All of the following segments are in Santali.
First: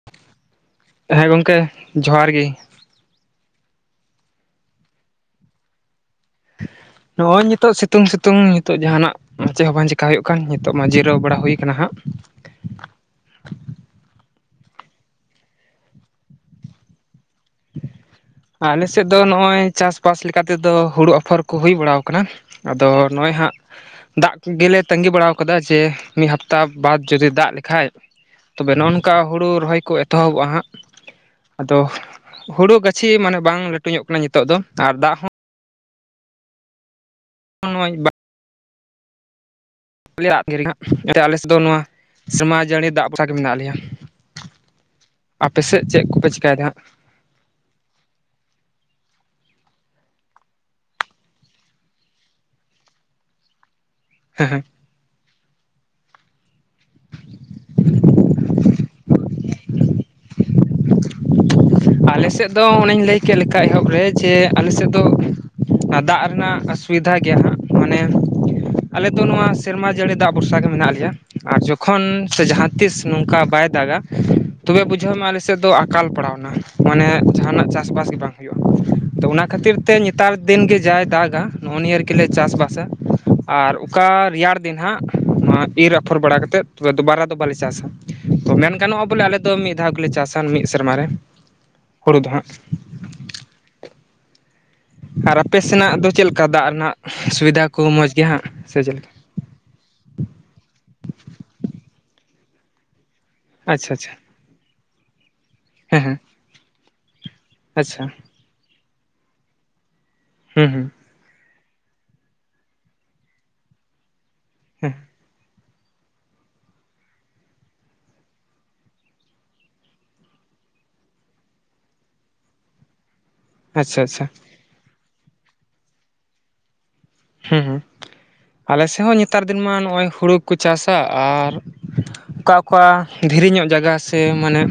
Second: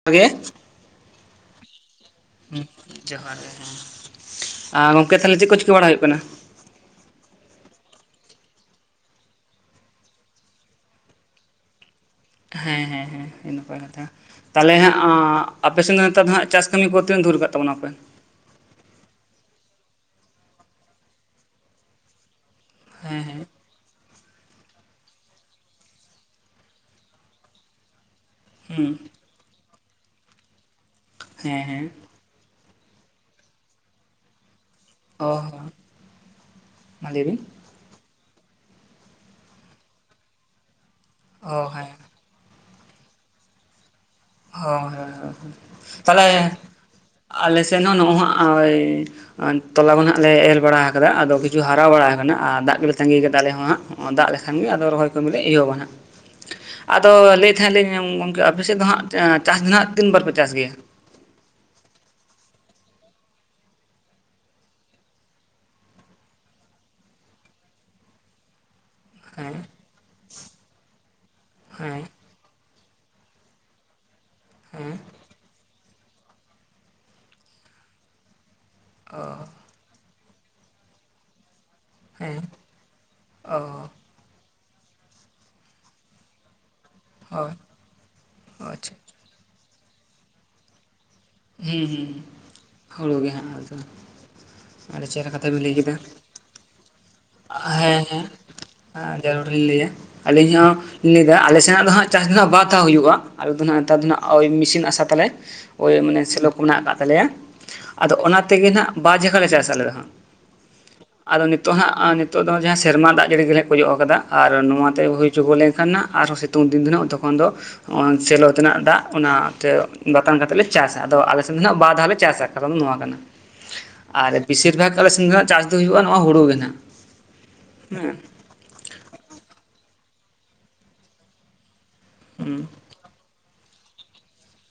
[unintelligible] ᱦᱮᱸ ᱜᱚᱢᱠᱮ ᱡᱚᱦᱟᱨ ᱜᱤ᱾ ᱦᱩᱸ ᱡᱚᱦᱟᱨ ᱜᱮ ᱦᱮᱸ ᱟᱨ ᱜᱚᱝᱠᱮ ᱛᱟᱦᱚᱞᱮ ᱪᱮᱫ ᱠᱚ ᱪᱤᱠᱟᱹ ᱵᱟᱲᱟ ᱦᱩᱭᱩᱜ ᱠᱟᱱᱟ᱾ ᱱᱚᱜᱼᱚᱭ ᱱᱤᱛᱳᱜ ᱥᱤᱛᱩᱝ ᱥᱤᱛᱩᱝ ᱱᱤᱛᱳᱜ ᱡᱟᱦᱟᱱᱟᱜ ᱪᱮᱫ ᱦᱚᱸ ᱵᱟᱝ ᱪᱤᱠᱠᱟ ᱦᱩᱭᱩᱜ ᱠᱟᱱ ᱱᱤᱛᱚᱜ ᱢᱟ ᱡᱤᱨᱟᱹᱣ ᱵᱟᱲᱟ ᱦᱩᱭ ᱠᱟᱱᱟ ᱦᱟᱸᱜ ᱦᱮᱸ ᱦᱮᱸ ᱦᱮᱸ [unintelligible] ᱠᱟᱛᱷᱟ ᱛᱟᱦᱚᱞᱮ ᱦᱟᱸᱜ ᱟᱯᱮᱥᱮᱱ ᱫᱚ ᱱᱮᱛᱚᱜ ᱫᱚ ᱦᱟᱸᱜ ᱪᱟᱥ ᱠᱟᱹᱢᱤ ᱠᱚ ᱛᱤᱱᱟᱹ ᱫᱷᱩᱨ ᱠᱟᱜ ᱛᱟᱵᱚᱱᱟᱯᱮ ᱟᱞᱮᱥᱮᱫ ᱫᱚ ᱱᱚᱜᱼᱚᱭ ᱪᱟᱥᱵᱟᱥ ᱞᱮᱠᱟᱛᱮᱫᱚ ᱦᱩᱲᱩ ᱟᱯᱷᱚᱨ ᱠᱚ ᱦᱩᱭ ᱵᱟᱲᱟᱣ ᱟᱠᱟᱱᱟ ᱟᱫᱚ ᱦᱮᱸ ᱱᱚᱜᱼᱚᱭ ᱦᱮᱸ ᱦᱟᱸᱜ ᱫᱟᱜ ᱠᱚᱜᱮᱞᱮ ᱛᱺᱜᱤ ᱵᱟᱲᱟ ᱭᱟᱠᱟᱫᱟ ᱡᱮ ᱢᱤᱫ ᱦᱟᱯᱛᱟ ᱵᱟᱫᱽ ᱡᱩᱫᱤ ᱫᱟᱜ ᱞᱮᱠᱷᱟᱡ ᱛᱚᱵᱮ ᱱᱚᱜᱼ ᱦᱩᱸ ᱱᱚᱝᱠᱟ ᱦᱩᱲᱩ ᱨᱚᱦᱚᱭ ᱠᱚ ᱮᱛᱚᱦᱚᱵᱚᱜᱼᱟ ᱦᱟᱸᱜ ᱦᱮᱸ ᱟᱫᱚ ᱦᱮᱸ ᱦᱩᱲᱩ ᱜᱟᱹᱪᱷᱤ ᱢᱟᱱᱮ ᱵᱟᱝ ᱞᱟᱹᱴᱩ ᱧᱚᱜ ᱠᱟᱱᱟ ᱱᱤᱛᱚᱜ ᱫᱚ ᱟᱨ ᱫᱟᱜ ᱚ ᱦᱚᱸ ᱢᱟ ᱞᱟᱹᱭ ᱵᱤᱱ [unintelligible] [unintelligible] ᱟᱞᱮ ᱥᱮᱫ ᱫᱚ ᱚ ᱱᱚᱣᱟ ᱦᱮᱸ ᱥᱮᱨᱢᱟ ᱡᱟᱹᱲᱤ ᱫᱟᱜ ᱵᱚᱨᱥᱟ ᱜᱮ ᱢᱮᱱᱟᱜ ᱞᱮᱭᱟ ᱦᱳᱭ ᱦᱳᱭ ᱦᱳᱭ ᱟᱯᱮ ᱥᱮᱫ ᱪᱮᱫ ᱠᱚᱯᱮ ᱛᱟᱦᱚᱞᱮ ᱪᱤᱠᱟᱭᱮᱫᱟ ᱟᱞᱮᱥᱮᱫ ᱦᱚᱸ ᱱᱚᱜᱳᱭ ᱦᱟᱸᱜ ᱚᱭ ᱛᱚᱞᱟ ᱠᱚ ᱦᱟᱸᱜ ᱞᱮ ᱮᱨ ᱵᱟᱲᱟ ᱟᱠᱟᱫᱟ ᱟᱫᱚ ᱠᱤᱪᱷᱩ ᱦᱟᱨᱟᱣ ᱵᱟᱲᱟ ᱟᱠᱟᱱᱟ ᱟᱨ ᱫᱟᱜ ᱜᱮᱞᱮ ᱛᱟᱸᱜᱤ ᱭᱟᱠᱟᱫᱟ ᱟᱞᱮ ᱦᱚᱸ ᱦᱟᱸᱜ ᱫᱟᱜ ᱞᱮᱠᱷᱟᱱ ᱜᱮ ᱟᱫᱚ ᱨᱚᱦᱚᱭ ᱠᱟᱹᱢᱤᱞᱮ ᱮᱦᱚᱵᱟᱹᱦᱚᱵᱟ ᱦᱟᱸᱜ ᱟᱫᱚ ᱞᱟᱹᱭ ᱮᱫ ᱛᱟᱦᱮᱸᱫ ᱞᱤᱧ ᱜᱚᱢᱠᱮ ᱟᱯᱮᱥᱮᱫ ᱫᱚ ᱦᱟᱸᱜ ᱪᱟᱥ ᱫᱚᱦᱟᱸᱜ ᱛᱤᱱᱵᱟᱨ ᱯᱮ ᱪᱟᱥ ᱜᱮᱭᱟ ᱟᱞᱮ ᱥᱮᱫ ᱫᱚ ᱚᱱᱮᱧ ᱞᱟᱹᱭ ᱠᱮᱫ ᱞᱮᱠᱟ ᱮᱦᱚᱵ ᱨᱮ ᱡᱮ ᱟᱞᱮ ᱥᱮᱫ ᱫᱚ ᱫᱟᱜ ᱨᱮᱱᱟᱜ ᱚᱥᱩᱵᱤᱫᱷᱟ ᱜᱮᱭᱟ ᱦᱟᱸᱜ ᱢᱟᱱᱮ ᱟᱞᱮ ᱫᱚ ᱱᱚᱣᱟ ᱦᱮᱸ ᱥᱮᱨᱢᱟ ᱡᱟᱹᱲᱤ ᱫᱟᱜ ᱵᱷᱚᱨᱥᱟ ᱜᱮ ᱢᱮᱱᱟᱜ ᱞᱮᱭᱟ ᱟᱨ ᱦᱮᱸ ᱡᱚᱠᱷᱚᱱ ᱥᱮ ᱡᱟᱦᱟᱸ ᱛᱤᱥ ᱱᱚᱝᱠᱟ ᱵᱟᱭ ᱫᱟᱜᱟ ᱛᱚᱵᱮ ᱦᱮᱸ ᱵᱩᱡᱷᱟᱹᱣ ᱢᱮ ᱟᱞᱮᱥᱮᱫ ᱫᱚ ᱟᱠᱟᱞ ᱯᱟᱲᱟᱣ ᱮᱱᱟ ᱢᱟᱱᱮ ᱡᱟᱦᱟᱱᱟᱜ ᱪᱟᱥᱵᱟᱥ ᱜᱮ ᱵᱟᱝ ᱦᱩᱭᱩᱜᱼᱟ ᱛᱚ ᱚᱱᱟ ᱠᱷᱟᱹᱛᱤᱨ ᱛᱮ ᱱᱮᱛᱟᱨ ᱫᱤᱱ ᱜᱮ ᱡᱟᱭ ᱫᱟᱜᱟ ᱱᱚᱜᱼᱚ ᱱᱤᱭᱟᱹ ᱜᱮᱞᱮ ᱦᱮᱸ ᱪᱟᱥᱵᱟᱥᱟ ᱚ ᱟᱨ ᱚᱠᱟ ᱨᱮᱭᱟᱲ ᱫᱤᱱ ᱦᱟᱸᱜ ᱱᱚᱣᱟ ᱤᱨᱻ ᱟᱯᱷᱚᱨ ᱵᱟᱲᱟ ᱠᱟᱛᱮᱫ ᱛᱚᱵᱮ ᱵᱟᱨᱟ ᱫᱚ ᱦᱳᱭ ᱵᱟᱞᱮ ᱪᱟᱥᱟ ᱛᱚ ᱢᱮᱱ ᱟᱪᱪᱷᱟ ᱜᱟᱱᱚᱜᱼᱟ ᱵᱚᱞᱮ ᱟᱞᱮ ᱫᱚ ᱢᱤᱫ ᱫᱷᱟᱣ ᱜᱮᱞᱮ ᱪᱟᱥᱟ ᱢᱤᱫ ᱥᱮᱨᱢᱟ ᱨᱮ ᱦᱩᱸ ᱦᱩᱸ ᱦᱩᱲᱩ ᱫᱚ ᱦᱟᱸᱜ ᱦᱩᱲᱩ ᱜᱮ ᱦᱟᱸᱜ ᱟᱫᱚ ᱟᱹᱰᱤ ᱪᱮᱦᱨᱟ ᱠᱟᱛᱷᱟ ᱵᱮᱱ ᱞᱟᱹᱭ ᱠᱮᱫᱟ ᱚᱱᱠᱟ ᱫᱟᱜ ᱨᱮᱱᱟᱜ ᱥᱩᱵᱤᱫᱟ ᱠᱚ ᱦᱮᱸ ᱢᱚᱡᱽ ᱜᱮ ᱦᱜ ᱥᱮ ᱪᱮᱫᱠᱟ ᱦᱮᱸ ᱡᱟᱹᱨᱩᱲ ᱞᱤᱧ ᱞᱟᱹᱭᱟ ᱟᱹᱞᱤᱧ ᱦᱚᱸᱧ ᱞᱟᱹᱭᱮᱫᱟ ᱟᱞᱮ ᱥᱮᱱᱟᱜ ᱫᱚ ᱦᱟᱸᱜ ᱪᱟᱥ ᱫᱚᱜ ᱵᱟᱛᱷᱟᱣ ᱦᱩᱭᱩᱜᱼᱟ ᱟ ᱫᱚ ᱦᱟᱸᱜ ᱟᱪᱪᱷᱟ ᱱᱮᱛᱟᱨ ᱫᱚ ᱟᱪᱪᱷᱟ ᱦᱟᱸᱜ ᱳᱭ ᱢᱮᱥᱤᱱ ᱟᱥᱟ ᱛᱟᱞᱮ ᱳᱭ ᱦᱮᱸ ᱦᱮᱸ ᱢᱟᱱᱮ ᱥᱮᱞᱚ ᱠ‍ᱚ ᱢᱮᱱᱟᱜ ᱟᱠᱟᱫ ᱛᱟᱞᱮᱭᱟ ᱟᱪᱪᱷᱟ ᱟᱫᱚ ᱚᱱᱟ ᱛᱮᱜᱮ ᱦᱟᱸᱜ ᱵᱟᱨ ᱡᱟᱭᱜᱟ ᱞᱮ ᱪᱟᱥ ᱟᱞᱮ ᱫᱚ ᱦᱟᱸᱜ ᱦᱮᱸ ᱦᱮᱸ ᱟᱫᱚ ᱱᱤᱛᱚᱜ ᱦᱟᱸᱜ ᱱᱤᱛᱚᱜ ᱫᱚ ᱡᱟᱦᱟᱸ ᱥᱮᱨᱢᱟ ᱫᱟᱜ ᱡᱟᱹᱲᱤ ᱜᱮᱞᱮ ᱜᱚᱡᱚᱜ ᱟᱠᱟᱫᱟ ᱟᱨ ᱦᱮᱸ ᱱᱚᱣᱟᱛᱮ ᱦᱩᱭᱪᱚᱜᱚ ᱞᱮᱱᱠᱷᱟᱱ ᱟᱨᱦᱚᱸ ᱥᱤᱛᱩᱝ ᱫᱤᱱ ᱫᱚ ᱦᱟᱸᱜ ᱛᱚᱠᱷᱚᱱ ᱫᱚ ᱥᱮᱞᱚ ᱛᱮᱱᱟᱜ ᱫᱟᱜ ᱚᱱᱟᱛᱮ ᱵᱟᱛᱟᱱ ᱠᱟᱛᱮᱫᱞ ᱞᱮ ᱪᱟᱥᱟ ᱟᱫᱚ ᱟᱞᱮ ᱥᱮᱱ ᱫᱚᱱᱟᱜ ᱵᱟᱨ ᱫᱷᱟᱣ ᱞᱮ ᱪᱟᱥᱟ ᱠᱟᱨᱚᱱ ᱱᱚᱣᱟ ᱠᱟᱱᱟ ᱟᱪᱪᱷᱟ ᱟᱪᱪᱷᱟ ᱟᱨ ᱵᱮᱥᱤᱨ ᱵᱷᱟᱜᱽ ᱟᱞᱮ ᱥᱮᱱ ᱫᱚᱦᱟᱸᱜ ᱪᱟᱥ ᱫᱚ ᱦᱩᱭᱩᱜᱼᱟ ᱱᱚᱭᱟ ᱦᱩᱲᱩ ᱜᱮ ᱱᱷᱟᱸᱜ ᱦᱮᱸ ᱦᱮᱸ ᱦᱮᱸ ᱟᱞᱮ ᱥᱮᱫ ᱦᱚᱸ ᱱᱮᱛᱟᱨ ᱫᱤᱱ ᱢᱟ ᱱᱚᱜᱼᱚᱭ ᱦᱩᱲᱩ ᱜᱮᱠᱚ ᱪᱟᱥᱟ ᱟᱨ ᱚᱠᱟ ᱦᱩᱸ ᱚᱠᱟ ᱫᱷᱤᱨᱤ ᱧᱚᱜ ᱡᱟᱜᱟ ᱥᱮ ᱢᱟᱱᱮ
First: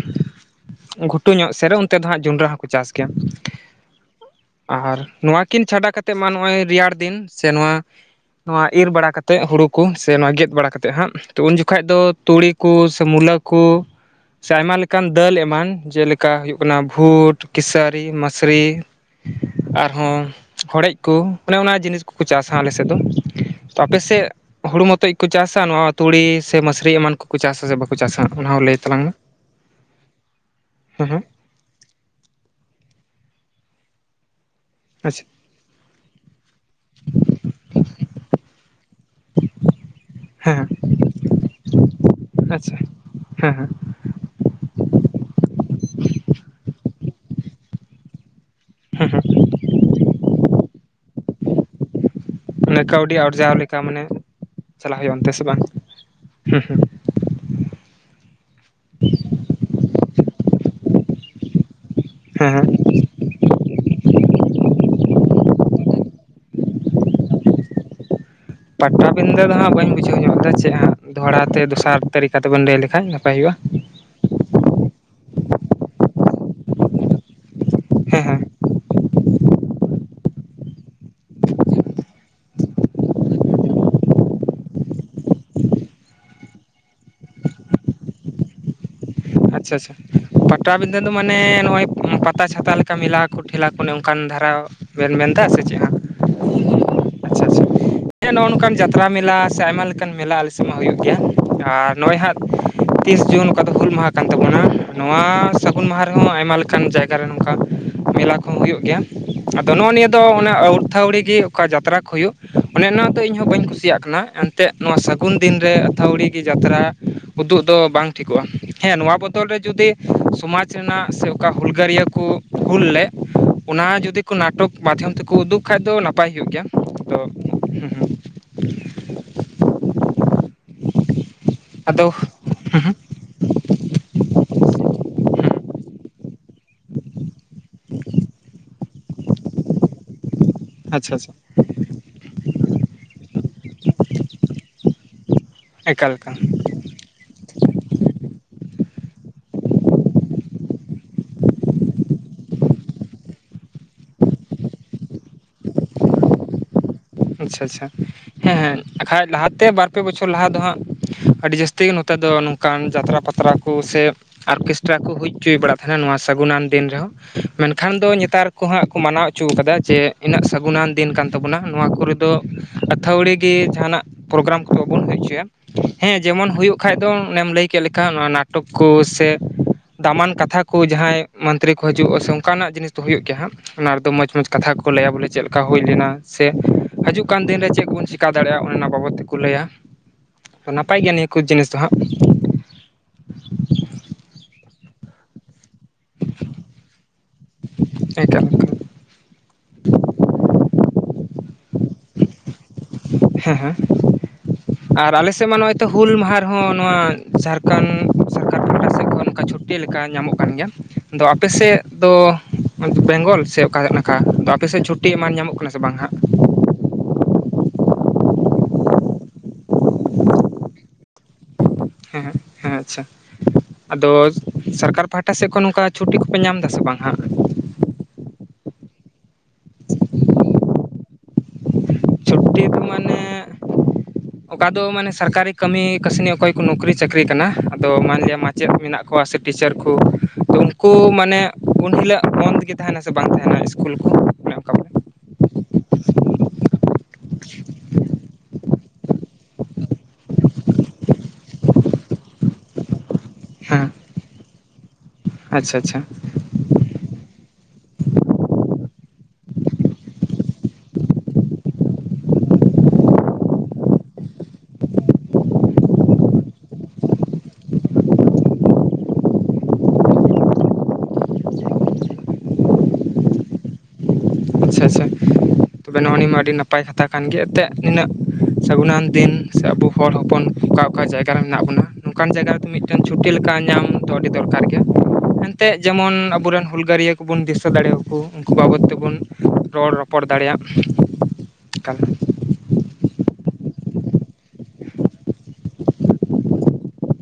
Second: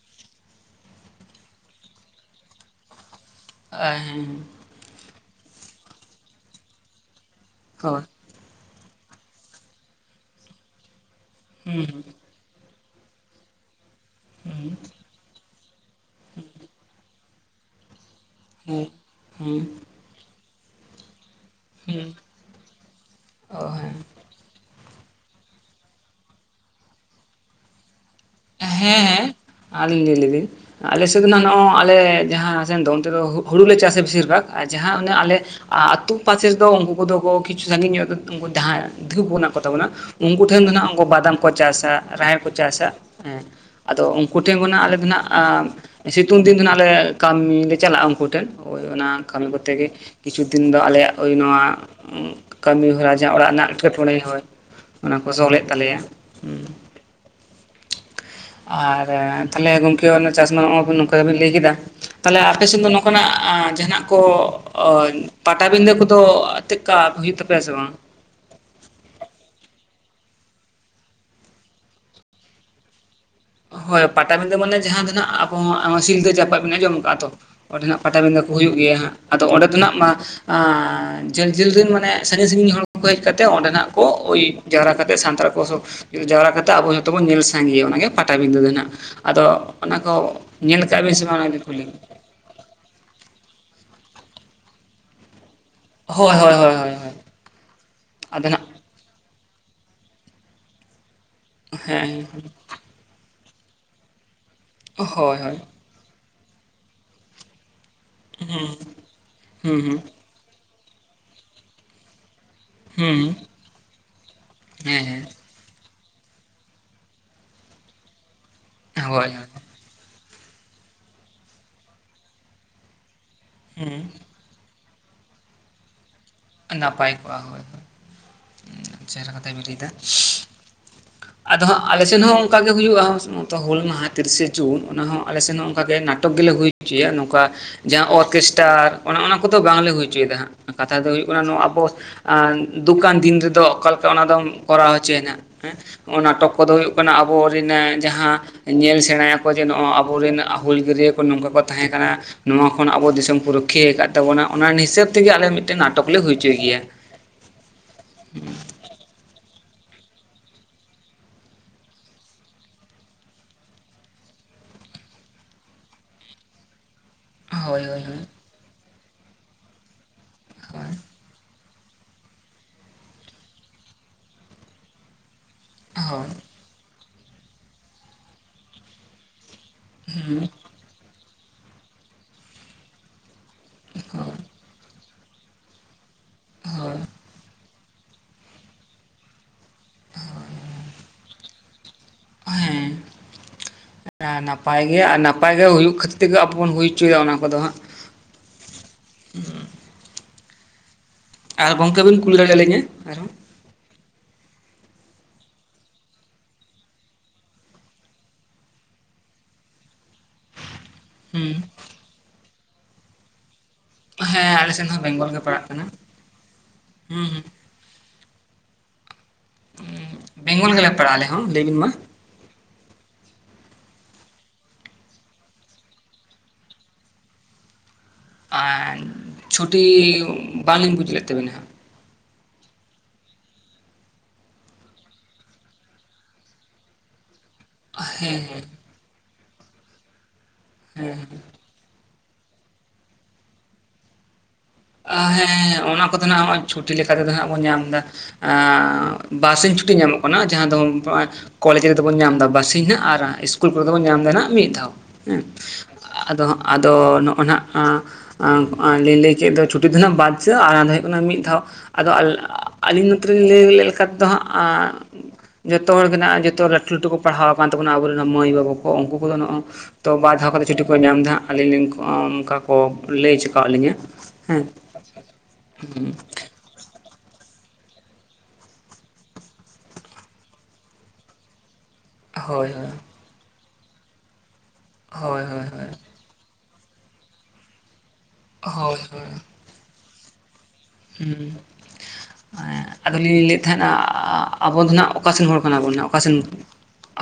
ᱜᱷᱩᱴᱩ ᱧᱚᱜ ᱥᱮᱨᱮ ᱚᱱᱛᱮ ᱫᱚ ᱦᱟᱸᱜ ᱡᱚᱸᱰᱨᱟ ᱦᱚᱸᱠᱚ ᱪᱟᱥ ᱜᱮᱭᱟ [unintelligible] ᱦᱮᱸ ᱦᱮᱸ ᱟᱨ ᱱᱚᱣᱟ ᱠᱤᱱ ᱪᱷᱟᱰᱟ ᱠᱟᱛᱮᱜ ᱢᱟ ᱱᱚᱜᱼᱚᱭ ᱨᱮᱭᱟᱲ ᱫᱤᱱ ᱥᱮ ᱱᱚᱣᱟ ᱦᱳᱭ ᱱᱚᱣᱟ ᱤᱨ ᱵᱟᱲᱟ ᱠᱟᱛᱮᱫ ᱦᱩᱲᱩ ᱠᱚ ᱥᱮ ᱱᱚᱣᱟ ᱜᱮᱫ ᱵᱟᱲᱟ ᱠᱟᱛᱮᱫ ᱦᱟᱸᱜ ᱛᱚ ᱩᱱ ᱡᱚᱠᱷᱟᱡ ᱦᱩᱸ ᱫᱚ ᱛᱩᱲᱤ ᱠᱩ ᱥᱮ ᱢᱩᱞᱟᱹ ᱠᱩ ᱥᱮ ᱦᱩᱸ ᱟᱭᱢᱟ ᱞᱮᱟᱱ ᱫᱟᱹᱞ ᱮᱢᱟᱱ ᱡᱮᱞᱮᱠᱟ ᱦᱩᱭᱩᱜ ᱠᱟᱱᱟ ᱵᱷᱩᱴ ᱠᱮᱥᱟᱹᱨᱤ ᱢᱟᱥᱨᱤ ᱦᱩᱸ ᱦᱩᱸ ᱟᱨ ᱦᱚᱸ ᱦᱚᱲᱮᱡ ᱠᱚ ᱚᱱᱮ ᱚᱱᱟ ᱦᱩᱸ ᱡᱤᱱᱤᱥ ᱦᱩᱸ ᱠᱚᱠᱚ ᱪᱟᱥ ᱟ ᱟᱞᱮᱥᱮᱫ ᱫᱚ ᱚ ᱛᱚ ᱦᱮᱸ ᱟᱯᱮᱥᱮᱫ ᱦᱩᱲᱩ ᱢᱚᱛᱚ ᱜᱮ ᱠᱚ ᱪᱟᱥ ᱟ ᱱᱚᱣᱟ ᱛᱩᱲᱤ ᱥᱮ ᱢᱟᱥᱨᱤ ᱮᱢᱟᱱ ᱠᱚᱠᱚ ᱪᱟᱥ ᱟ ᱥᱮ ᱵᱟ ᱪᱟᱥ-ᱟ ᱚᱱᱟ ᱦᱚᱸ ᱞᱟᱹᱭ ᱦᱮᱸ ᱛᱟᱞᱟᱝ ᱢᱮ ᱦᱮᱸ ᱟᱨ ᱞᱟᱹᱭ ᱞᱟᱹᱧ ᱟᱞᱮ ᱦᱮᱸ ᱥᱮᱫ ᱦᱮᱸ ᱫᱚ ᱱᱚᱜᱼ ᱟᱞᱮ ᱡᱟᱦᱟᱸ ᱥᱮᱱ ᱫᱚ ᱚᱱᱛᱮᱫᱚ ᱦᱩᱲᱩ ᱞᱮ ᱪᱟᱥᱟ ᱵᱮᱥᱤᱨ ᱵᱷᱟᱜᱽ ᱟᱨ ᱡᱟᱦᱟᱸ ᱮ ᱟᱪᱪᱷᱟ ᱟᱞᱮ ᱟᱨ ᱟᱛᱳ ᱯᱟᱥᱮ ᱨᱮᱫᱚ ᱩᱱᱠᱩ ᱠᱚᱫᱚ ᱠᱤᱪᱷᱩ ᱥᱟᱺᱜᱤᱧ ᱧᱚᱜ ᱩᱱᱠᱩ ᱡᱟᱦᱟᱸᱭ ᱫᱤᱠᱩ ᱠᱚ ᱢᱮᱱᱟᱜ ᱠᱚᱛᱟ ᱵᱚᱱᱟ, ᱩᱱᱠᱩ ᱦᱮᱸ ᱴᱷᱮᱱ ᱦᱮᱸ ᱫᱚ ᱦᱟᱸᱜ ᱩᱱ ᱵᱟᱫᱟᱢ ᱠᱚ ᱪᱟᱥᱟ ᱨᱟᱦᱮᱲ ᱠᱚ ᱟᱪᱪᱷᱟ ᱦᱮᱸ ᱪᱟᱥᱟ ᱦᱮᱸ᱾ ᱟᱫᱚ ᱩᱱᱠᱩ ᱴᱷᱮᱱ ᱠᱷᱚᱱᱟᱜ ᱟᱞᱮ ᱫᱚ ᱱᱟᱦᱟᱜ ᱥᱤᱛᱩᱝ ᱫᱤᱱ ᱫᱚ ᱟᱸᱱᱟᱜᱞᱮ ᱠᱟᱹᱢᱤ ᱞᱮ ᱪᱟᱞᱟᱜᱼᱟ ᱩᱱᱠᱩ ᱴᱷᱮᱱ᱾ ᱦᱳᱭ ᱦᱮᱸ ᱚᱱᱟ ᱦᱮᱸ ᱠᱟᱹᱢᱤ ᱠᱚᱛᱮ ᱜᱮ ᱠᱤᱪᱷᱩ ᱫᱤᱱ ᱫᱚ ᱟᱞᱮᱭᱟᱜ ᱳᱭ ᱱᱚᱣᱟ ᱚᱱᱮ ᱠᱟᱹᱢᱤ ᱦᱚᱨᱟ ᱠᱟᱹᱣᱰᱤ ᱡᱟᱦᱟᱸ ᱚᱲᱟᱜ ᱟᱨᱡᱟᱣ ᱨᱮᱱᱟᱜ ᱞᱮᱠᱟ ᱢᱟᱱᱮ ᱮᱴᱠᱮᱴᱚᱬᱮ ᱦᱚᱲ ᱪᱟᱞᱟᱜ ᱚᱱᱟ ᱦᱩᱭᱩᱜᱼᱟ ᱠᱚ ᱚᱱᱛᱮ ᱥᱮ ᱥᱚᱦᱮᱞᱮ ᱵᱟᱝ ᱛᱟᱞᱮᱭᱟ ᱦᱮᱸ᱾ ᱦᱮᱸ ᱦᱮᱸ ᱟᱨ ᱛᱟᱦᱚᱞᱮ ᱜᱚᱝᱠᱮ ᱪᱟᱥ ᱢᱟ ᱦᱚᱸ ᱱᱚᱝᱠᱟ ᱜᱮ ᱫᱚᱵᱤᱱ ᱞᱟᱹᱭ ᱠᱮᱫᱟ, ᱛᱟᱦᱚᱞᱮ ᱦᱮᱸ ᱟᱯᱮ ᱦᱮᱸ ᱥᱮᱫ ᱫᱚ ᱱᱚᱝᱠᱟᱱᱟᱜ ᱡᱟᱦᱟᱱᱟᱜ ᱠᱚ, ᱚ ᱯᱟᱴᱟᱵᱤᱫᱟᱹ ᱠᱚᱫᱚ ᱪᱮᱫᱠᱟ ᱦᱩᱭᱩᱜ ᱛᱟᱯᱮᱭᱟ ᱥᱮ ᱵᱟᱝ? ᱯᱟᱴᱟᱵᱤᱸᱫᱟᱹ ᱫᱚ ᱦᱟᱸᱜ ᱵᱟᱹᱧ ᱵᱩᱡᱷᱟᱹᱣ ᱧᱚᱜ ᱮᱫᱟ ᱪᱮᱫ ᱦᱟᱸ ᱫᱚᱦᱲᱟ ᱛᱮ ᱫᱚᱥᱟᱨ ᱛᱟᱹᱨᱤᱠᱟ ᱛᱮᱵᱚᱱ ᱞᱟᱹᱭ ᱞᱮᱠᱷᱟᱡ ᱱᱟᱯᱟᱭ ᱦᱩᱭᱩᱜᱼᱟ᱾ ᱦᱳᱭ ᱯᱟᱴᱟᱵᱸᱫᱟᱹ ᱢᱟᱱᱮ ᱡᱟᱦᱟᱸ ᱫᱚ ᱜᱮ ᱟᱚᱚᱸ ᱥᱤᱞᱫᱟᱹ ᱡᱟᱯᱵᱤᱱ ᱟᱡᱚᱢ ᱟᱠᱟᱫᱼᱟ ᱛᱚ? ᱚᱸᱰᱮ ᱱᱟᱜ ᱦᱮᱸ ᱦᱮᱸ ᱯᱟᱴᱟᱵᱸᱫᱟᱹ ᱠᱚ ᱦᱩᱭᱩᱜ ᱜᱮᱭᱟ ᱦᱟᱸᱜ, ᱟᱫᱚ ᱚᱸᱰᱮ ᱫᱚ ᱱᱟᱜ ᱢᱟ ᱟᱸ ᱡᱷᱟᱹᱞ ᱡᱷᱟᱞ ᱨᱮᱱ ᱢᱟᱱᱮ ᱥᱟᱺᱜᱤᱧ ᱥᱟᱺᱜᱤᱧ ᱦᱚᱲ ᱦᱮᱡ ᱠᱟ ᱠᱟᱛᱮᱜ ᱚᱸᱰᱮ ᱱᱟᱜ ᱠᱚ ᱳᱭ ᱡᱟᱣᱨᱟ ᱠᱟᱛᱮ ᱥᱟᱱᱛᱟᱲ ᱠᱚ ᱡᱟᱣᱨᱟ ᱠᱟᱛᱮᱜ ᱟᱵᱚ ᱡᱷᱚᱛᱚ ᱵᱚᱱ ᱧᱮᱞ ᱥᱟᱸᱜᱮᱭᱟ ᱚᱱᱟᱜᱮ ᱯᱟᱴᱟᱵᱤᱸᱫᱟᱹ ᱫᱚ ᱦᱟᱸᱜ᱾ ᱟᱪᱪᱷᱟ ᱟᱪᱪᱷᱟ ᱯᱟᱴᱟᱵᱤᱫᱟᱹ ᱫᱚ ᱢᱟᱱᱮ ᱵᱟᱝ ᱚᱱᱟ ᱜᱮ ᱱᱚᱜᱼᱚᱭ ᱠᱩᱞᱤ ᱯᱟᱛᱟᱼ ᱪᱷᱟᱛᱟ ᱞᱮᱠᱟ ᱢᱮᱞᱟ ᱴᱷᱮᱞᱟ ᱠᱚ ᱚᱱᱠᱟᱱ ᱫᱷᱟᱨᱟ ᱵᱮᱱ ᱢᱮᱱ ᱮᱫᱟ ᱥᱮ ᱪᱮᱫ ᱦᱟᱸ? ᱦᱳᱭ ᱦᱳᱭ ᱦᱳᱭ ᱦᱳᱭ ᱦᱮᱸ ᱱᱚᱜᱼᱚ ᱟᱫᱚ ᱱᱟᱦᱟᱜ ᱱᱚᱝᱠᱟᱱ ᱡᱟᱛᱨᱟ ᱢᱮᱞᱟ ᱥᱮ ᱟᱭᱢᱟ ᱞᱮᱠᱟᱱ ᱢᱮᱞᱟ ᱟᱞᱮᱥᱮᱫ ᱢᱟ ᱦᱩᱭᱩᱜ ᱜᱮᱭᱟ ᱟᱨ ᱦᱮᱸ ᱱᱚᱜᱼᱚᱭ ᱦᱟᱸᱜ ᱛᱤᱥ ᱡᱩᱱ ᱚᱠᱟ ᱫᱚ ᱦᱩᱞ ᱢᱟᱦᱟ ᱠᱟᱱ ᱛᱟᱵᱚᱱᱟ ᱦᱳᱭ ᱱᱚᱣᱟ ᱦᱳᱭ ᱥᱟᱹᱜᱩᱱ ᱢᱟᱦᱟ ᱨᱮᱦᱚᱸ ᱟᱭᱢᱟ ᱞᱮᱠᱟᱱ ᱡᱟᱭᱜᱟ ᱨᱮ ᱱᱚᱝᱠᱟ ᱢᱮᱞᱟ ᱠᱚᱦᱚᱸ ᱦᱩᱸ ᱦᱩᱭᱩᱜ ᱜᱮᱭᱟ, ᱟᱫᱚ ᱱᱚᱜᱼᱚ ᱦᱩᱸ ᱱᱤᱭᱟᱹ ᱫᱚ ᱚᱱᱟ ᱟᱹᱣᱛᱷᱟᱹᱣᱲᱤ ᱜᱮ ᱚᱠᱟ ᱡᱟᱛᱨᱟ ᱠᱚ ᱦᱩᱭᱩᱜ ᱢᱟᱱᱮ ᱱᱚᱣᱟ ᱫᱚ ᱦᱩᱸ ᱤᱧᱦᱚ ᱵᱟᱹᱧ ᱠᱩᱥᱤᱭᱟᱜ ᱠᱟᱱᱟ ᱮᱱᱛᱮᱜ ᱱᱚᱣᱟ ᱦᱮᱸ ᱦᱮᱸ ᱥᱟᱹᱜᱩᱱ ᱫᱤᱱ ᱨᱮ ᱟᱹᱛᱷᱣᱲᱤ ᱜᱮ ᱡᱟᱛᱨᱟ ᱩᱫᱩᱜ ᱫᱚ ᱵᱟᱝ ᱴᱷᱤᱠᱚᱜᱼᱟ᱾ ᱦᱮᱸ ᱱᱚᱣᱟ ᱦᱳᱭ ᱵᱚᱫᱚᱞ ᱦᱳᱭ ᱨᱮ ᱡᱩᱫᱤ ᱥᱚᱢᱟᱡ ᱨᱮᱱᱟᱜ ᱥᱮ ᱚᱠᱟ ᱦᱩᱞᱜᱟᱹᱨ ᱠᱚ ᱦᱩᱞ ᱞᱮᱫ, ᱚᱱᱟ ᱡᱩᱫᱤ ᱦᱩᱸ ᱠᱚ ᱱᱟᱴᱚᱠ ᱢᱟᱫᱽᱫᱷᱚᱢ ᱛᱮᱠᱚ ᱩᱫᱩᱜ ᱠᱷᱟᱱ ᱫᱚ ᱱᱟ ᱯᱟᱭ ᱦᱩᱭᱩᱜ ᱜᱮᱭᱟ, ᱱᱟᱯᱟᱭ ᱛᱚ ᱠᱚᱜᱼᱟ ᱦᱳᱭ ᱦᱳᱭ ᱦᱩᱸ ᱦᱩᱸ ᱪᱮᱦᱨᱟ ᱠᱟᱛᱷᱟ ᱵᱤᱱ ᱞᱟᱹᱭᱫᱟ ᱟᱫᱚ ᱦᱟᱸᱜ ᱟᱞᱮᱥ ᱦᱚᱸ ᱚᱱᱠᱟᱜ ᱜᱮ ᱦᱩᱸ ᱦᱩᱸ ᱦᱩᱭᱩᱜᱼᱟ᱾ ᱦᱩᱞ ᱢᱟᱦᱟ ᱛᱤᱨᱤᱥᱮ ᱡᱩᱱ ᱚᱱᱟ ᱦᱚ ᱟᱞᱮ ᱥᱮᱱ ᱦᱚᱸ ᱚᱱᱠᱟ ᱜᱮ ᱱᱟᱴᱚᱠ ᱜᱮᱞᱮ ᱦᱩᱭ ᱦᱚᱪᱚᱭᱟ ᱱᱚᱝᱠᱟ, ᱡᱟᱦᱟᱸ ᱚᱨᱠᱮᱥᱴᱟᱨ ᱚᱱᱮ ᱚᱱᱟ ᱠᱚᱫᱚ ᱵᱟᱝᱞᱮ ᱦᱩᱭ ᱦᱚᱪᱚᱭᱮᱫᱟ ᱦᱟᱸᱜ, ᱠᱟᱛᱷᱟ ᱫᱚ ᱟᱪᱪᱷᱟ ᱦᱩᱭᱩᱜ ᱟᱪᱪᱷᱟ ᱠᱟᱱᱟ ᱟᱵᱚ ᱫᱩᱠ ᱟᱱ ᱫᱤᱱ ᱨᱮᱫᱚ ᱚᱠᱟᱞᱮᱠᱟ ᱚᱱᱟ ᱫᱚᱢ ᱠᱚᱨᱟᱣ ᱦᱚᱪᱚᱭᱮᱱᱟ᱾ ᱦᱮᱸ ᱮᱠᱟᱞ ᱮᱠᱟᱞ ᱱᱟᱴᱚᱠ ᱠᱚ ᱫᱚ ᱦᱩᱭᱩᱜ ᱠᱟᱱᱟ ᱟᱵᱚ ᱨᱮᱱᱟᱜ ᱡᱟᱦᱟᱸ ᱧᱮᱞ ᱥᱮᱬᱟᱭᱟᱠᱚ ᱡᱮ ᱱᱚᱜ ᱟᱵᱚᱨᱮᱱ ᱦᱩᱞᱜᱟᱹᱨᱭᱟᱹ ᱠᱚ ᱱᱚᱝᱠᱟ ᱠᱚ ᱛᱟᱦᱮᱸ ᱠᱟᱱᱟ, ᱱᱚᱣᱟ ᱠᱷᱚᱱ ᱟᱵᱚ ᱫᱤᱥᱚᱢ ᱠᱚ ᱨᱩᱠᱷᱤᱭᱟᱹ ᱟᱠᱟᱫ ᱛᱟᱵᱚᱱᱟ ᱚᱱᱟ ᱦᱤᱥᱟᱹᱵ ᱛᱮᱜᱮ ᱟᱞᱮ ᱢᱤᱫᱴᱮᱱ ᱱᱟᱴᱚᱠ ᱞᱮ ᱦᱩᱭ ᱦᱚᱪᱚᱭ ᱜᱮᱭᱟ᱾ ᱟᱪᱪᱷᱟ ᱟᱪᱪᱷᱟ ᱦᱮᱸ ᱦᱮᱸᱟᱠᱷᱟᱡ ᱞᱟᱦᱟᱛᱮ ᱵᱟᱨ ᱯᱮ ᱵᱚᱪᱷᱚᱨ ᱞᱟᱦᱟ ᱫᱚ ᱦᱟᱸᱜ ᱟᱹᱰᱤ ᱡᱟᱹᱥᱛᱤ ᱜᱮ ᱱᱚᱛᱮ ᱫᱚ ᱱᱩᱝ ᱠᱟᱱ ᱡᱟᱛᱨᱟ ᱯᱟᱛᱨᱟ ᱠᱚ ᱥᱮ ᱚᱨᱠᱮᱥᱴᱨᱟ ᱠᱚ ᱦᱩᱭ ᱚᱪᱚᱭ ᱵᱟᱲ ᱛᱟᱦᱮᱱᱟ ᱱᱚᱣᱟ ᱥᱟᱹᱜᱩᱱᱱ ᱫᱤᱱ ᱨᱮᱦᱚᱸ᱾ ᱦᱳᱭ ᱢᱮᱱᱠᱷᱟᱱ ᱦᱳᱭ ᱫᱚ ᱦᱳᱭ ᱱᱮᱛᱟᱨ ᱠᱚ ᱦᱟᱸᱜ ᱠᱚ ᱢᱟᱱᱟᱣ ᱦᱚᱪᱚᱣᱟ ᱠᱟᱫᱟ ᱡᱮ ᱩᱱᱟᱹᱜ ᱥᱟᱹᱜᱩᱱ ᱦᱳᱭ ᱫᱤᱱ ᱠᱟᱱ ᱛᱟᱵᱚᱱᱟ ᱱᱚᱣᱟ ᱠᱚᱨᱮ ᱫᱚ ᱟᱹᱛᱷᱟᱹᱣᱲᱤ ᱜᱮ ᱡᱟᱦᱟᱱᱟᱜ ᱯᱨᱳᱜᱨᱟᱢ ᱠᱚ ᱵᱟᱵᱚᱱ ᱦᱩᱭ ᱦᱚᱪᱚᱭᱟ ᱦᱮᱸ ᱦᱳᱭ ᱡᱮᱢᱚᱱ ᱦᱩᱭᱩᱜ ᱠᱷᱟᱡ ᱫᱚ ᱮᱢ ᱞᱟᱹᱭ ᱠᱮᱫ ᱞᱮᱠᱟ ᱱᱟᱴᱚᱠ ᱠᱚ ᱥᱮ ᱫᱟᱢᱟᱱ ᱠᱟᱛᱷᱟ ᱡᱟᱦᱟᱸᱭ ᱢᱚᱱᱛᱨᱤ ᱠᱚ ᱦᱤᱡᱩᱜᱼᱟ ᱥᱮ ᱠᱩ ᱚᱱᱠᱟᱱᱟᱜ ᱡᱤᱱᱤᱥ ᱫᱚ ᱦᱩᱭᱩᱜ ᱜᱮᱭᱟ ᱦᱟᱸᱜ ᱚᱱᱟ ᱨᱮᱫᱚ ᱢᱚᱸᱡᱽ ᱦᱳᱭ ᱢᱚᱸᱡᱽ ᱠᱟᱛᱷᱟ ᱠᱚ ᱞᱟᱹᱭᱟ ᱵᱚᱞᱮ ᱪᱮᱫ ᱞᱮ ᱠᱟ ᱦᱩᱭ ᱞᱮᱱᱟ ᱥᱮ ᱦᱳᱭ ᱦᱤᱡᱩᱜ ᱠᱟᱱ ᱫᱤᱱ ᱨᱮ ᱪᱮᱫᱵᱚᱱ ᱪᱤᱠᱟᱹ ᱫᱟᱲᱮᱭᱟᱜᱼᱟ ᱚᱱᱟ ᱚᱱᱟ ᱵᱟᱵᱚᱫ ᱛᱮᱠᱚ ᱞᱟᱹᱭᱟ, ᱛᱚ ᱱᱟᱯᱟᱭ ᱜᱮᱭᱟ ᱱᱤᱭᱟᱹ ᱠᱚ ᱡᱤᱱᱤᱥ ᱫᱚ ᱦᱟᱸᱜ᱾ ᱦᱮᱸ ᱱᱟᱯᱟᱭ ᱜᱮ ᱟᱨ ᱱᱟᱯᱟᱭ ᱜᱮ ᱦᱩᱭᱩᱜ ᱠᱷᱟᱹᱛᱤᱨ ᱛᱮ ᱟᱵᱚᱵᱚᱱ ᱦᱩᱭ ᱚᱪᱚᱭᱮ ᱚᱱᱟ ᱠᱚᱫᱚ ᱦᱟᱸᱜ᱾ ᱮᱠᱟᱞ ᱮᱠᱟᱞ ᱟᱨ ᱜᱚᱝᱠᱮ ᱵᱮᱱ ᱠᱩᱞᱤ ᱫᱟᱲᱮ ᱟᱹᱞᱤᱧᱟᱹ, ᱦᱮᱸ ᱦᱮᱸ ᱟᱨ ᱟᱞᱮ ᱥᱮᱫ ᱢᱟ ᱱᱚᱜᱼᱚᱸᱚᱭ ᱛᱚ ᱦᱩᱞ ᱢᱟᱦᱟ ᱨᱮᱦᱚᱸ ᱱᱚᱣᱟ ᱡᱷᱟᱲᱠᱷᱚᱸᱰ ᱡᱷᱟᱨᱠᱷᱚᱸᱱᱰ ᱥᱮᱫ ᱠᱷᱚᱱ ᱚᱱᱠᱟ ᱪᱷᱩᱴᱤ ᱞᱮᱠᱟ ᱧᱟᱢᱚᱜ ᱠᱟᱱᱟ᱾ ᱠᱟᱱ ᱜᱮᱭᱟ ᱟᱫᱚ ᱟᱯᱮ ᱦᱩᱸ ᱥᱮᱫ ᱫᱚ ᱵᱮᱝᱜᱚᱞ ᱥᱮ ᱚᱠᱟ ᱦ ᱠᱟᱱᱟ ᱠᱟ ᱟᱫᱚ ᱟᱯᱮ ᱥᱮᱫ ᱪᱷᱩᱴᱤ ᱮᱢᱟᱱ ᱧᱟᱢᱚᱜ ᱠᱟᱱᱟ ᱥᱮ ᱵᱟᱝ ᱦᱟᱜ ᱦᱮᱸ ᱦᱮᱸ ᱵᱮᱝᱜᱚᱞ ᱜᱮᱞᱟ ᱯᱟᱲᱟᱜ-ᱟ ᱟᱞᱮ ᱦᱚᱸ ᱞᱮᱵᱤᱱ ᱢᱟ ᱦᱮᱸ ᱦᱮᱸ ᱦᱮᱸ ᱟᱪᱪᱷᱟ ᱟᱫᱚ ᱥᱚᱨᱠᱟᱨ ᱯᱟᱦᱴᱟ ᱥᱮᱫ ᱠᱷᱚᱱ ᱱᱚᱝᱠᱟ ᱪᱷᱩᱴᱤ ᱠᱚᱯᱮ ᱧᱟᱢ ᱫᱟᱥᱮ ᱵᱟᱝ ᱦᱟᱸᱜ ᱟᱨ ᱪᱷᱩᱴᱤ ᱵᱟᱝᱞᱤᱧ ᱵᱩᱡᱽ ᱞᱮᱫ ᱛᱟᱵᱤᱱᱟ ᱪᱷᱩᱴᱤ ᱫᱚ ᱢᱟᱱᱮ [unintelligible] ᱚᱠᱟ ᱫᱚ ᱢᱟᱱᱮ ᱥᱚᱨᱠᱟᱨᱤ ᱠᱟᱹᱢᱤ ᱠᱟᱹᱥᱱᱤ ᱚᱠᱚᱭ ᱠᱚ ᱱᱚᱠᱨᱤᱼ ᱪᱟᱹᱠᱨᱤ ᱠᱟᱱᱟ ᱟᱫᱚ ᱢᱟᱱᱞᱤᱭᱟ ᱢᱟᱪᱮᱫ ᱢᱮᱱᱟᱜ ᱠᱚᱣᱟ ᱥᱮ ᱴᱤᱪᱟᱨ ᱠᱚ ᱛᱚ ᱩᱱᱠᱩ ᱢᱟᱱᱮ ᱩᱱ ᱦᱤᱞᱳᱜ ᱵᱚᱱᱫ ᱜᱮ ᱛᱟᱦᱮᱱᱟ ᱥᱮ ᱵᱟᱝ ᱛᱟᱦᱮᱱᱟ ᱥᱠᱩᱞ ᱠᱚ ᱚᱱᱮ ᱚᱱᱠᱟ ᱵᱚᱞᱮ ᱦᱮᱸᱮ ᱚᱱᱟ ᱠᱚᱫᱚ ᱱᱟᱜ ᱱᱚᱜᱼᱚᱭ ᱪᱷᱩᱴᱤ ᱞᱮᱠᱟᱛᱮᱫᱚ ᱦᱟᱸᱜ ᱵᱚᱱ ᱧᱟᱢ ᱮᱫᱟ ᱵᱟᱨᱥᱤᱧ ᱪᱷᱩᱴᱤ ᱧᱟᱢᱚᱜ ᱠᱟᱱᱟ ᱡᱟᱦᱟᱸ ᱫᱚ ᱠᱚᱞᱮᱡᱽ ᱨᱮᱫᱚ ᱵᱚᱱ ᱧᱟᱢ ᱮᱫᱟ ᱵᱟᱨᱥᱤᱧ ᱦᱟᱸᱜ ᱟᱨ ᱥᱠᱩ ᱤᱥᱠᱩᱞ ᱠᱚᱨᱮ ᱫᱚ ᱦᱮᱸ ᱵᱚᱱ ᱧᱟᱢ ᱫᱟ ᱱᱟᱜ ᱢᱤᱫ ᱫᱷᱟᱣ ᱦᱮᱸ ᱟᱪᱪᱷᱟ ᱟᱪᱪᱷᱟ ᱟᱫᱚ ᱟᱫᱚ ᱱᱚᱜᱼᱚ ᱱᱟᱜ ᱞᱮ ᱞᱮᱭ ᱪᱮᱫ ᱫᱚ ᱪᱷᱩᱴᱤ ᱫᱚ ᱱᱟᱜ ᱵᱟᱨ ᱫᱷᱟᱣ ᱟᱨ ᱚᱱᱟ ᱫᱚ ᱦᱩᱭᱩᱜ ᱠᱟᱱᱟ ᱢᱤᱫ ᱫᱷᱟᱣ ᱟᱫᱚ ᱟᱹᱞᱤᱧ ᱱᱚᱛ ᱞᱤᱧ ᱞᱟᱹᱭ ᱞᱮᱠᱟ ᱫᱚ ᱦᱟᱸᱜ ᱡᱚᱛᱚ ᱦᱚᱲ ᱜᱮ ᱡᱚᱛᱚ ᱞᱟᱹᱴᱩ ᱞᱟᱹᱴᱩ ᱠᱚ ᱯᱟᱲᱦᱟᱣ ᱟᱠᱟᱱ ᱛᱟᱵᱚᱱᱟ ᱟᱵᱚᱨᱮᱱ ᱢᱟᱹᱭ ᱵᱟᱹᱵᱩ ᱠᱚ ᱩᱱᱠᱩ ᱠᱚᱫᱚ ᱱᱚᱜᱼᱚᱭ ᱛᱚ ᱵᱟᱨ ᱫᱷᱟᱣ ᱠᱟᱛᱮᱫ ᱪᱷᱩᱴᱤ ᱠᱚ ᱧᱟᱢ ᱫᱟ ᱦᱟᱜ ᱟᱹᱞᱤᱧ ᱞᱤᱧ ᱚᱱᱠᱟ ᱠᱚ ᱞᱟᱹᱭ ᱪᱮᱠᱟᱣᱫ ᱞᱤᱧᱟᱹ ᱦᱮᱸ ᱟᱪᱪᱷᱟ ᱟᱪᱪᱷᱟ ᱛᱚᱵᱮ ᱱᱚᱜ ᱱᱤᱭᱟᱹ ᱢᱟ ᱟᱹᱰᱤ ᱱᱟᱯ ᱱᱟᱯᱟᱭ ᱠᱟᱛᱷᱟ ᱠᱟᱱ ᱜᱮᱭᱟ ᱛᱮᱫ ᱤᱱᱟᱹᱜ ᱥᱟᱹᱜᱩᱱᱟᱱ ᱫᱤᱱ ᱥᱮ ᱟᱵᱚ ᱦᱚᱲ ᱦᱚᱯᱚᱱ ᱚᱠᱟ ᱚᱠᱟ ᱡᱟᱭᱜᱟ ᱨᱮ ᱢᱮᱱᱟᱜ ᱵᱚᱱᱟ ᱱᱚᱝᱠᱟᱱ ᱡᱟᱭᱜᱟ ᱨᱮᱫᱚ ᱦᱳᱭ ᱦᱳᱭ ᱢᱤᱫᱴᱮᱱ ᱪᱷᱩᱴᱤ ᱞᱮᱠᱟ ᱧᱟᱢ ᱫᱚ ᱟᱹᱰᱤ ᱫᱚᱨᱠᱟᱨ ᱜᱮ ᱦᱳᱭ ᱦᱳᱭ ᱮᱱᱛᱮᱫ ᱡᱮᱢᱚᱱ ᱟᱵᱚᱨᱮᱱ ᱦᱩᱞᱜᱟᱹᱨᱤᱭᱟᱹ ᱠᱚᱵᱚᱱ ᱫᱤᱥᱟᱹ ᱫᱟᱲᱮᱭᱟᱠᱚᱣᱟ ᱩᱱᱠᱩ ᱵᱟᱵᱚᱫ ᱦᱳᱭ ᱛᱮᱵᱚᱱ ᱨᱚᱲ ᱨᱚᱯᱚᱲ ᱫᱟᱲᱮᱭᱟᱜ ᱮᱠᱟᱞ ᱦᱮᱸ ᱟᱫᱚᱞᱤᱧ ᱞᱟᱹᱭᱮᱫ ᱛᱟᱦᱮᱱᱟ ᱟᱵᱚ ᱫᱚ ᱦᱟᱸᱜ ᱚᱠᱟᱥᱮᱱ ᱦᱚᱲ ᱠᱟᱱᱟ ᱵᱚᱱ ᱦᱟᱸᱜ ᱚᱠᱟ ᱥᱮᱱ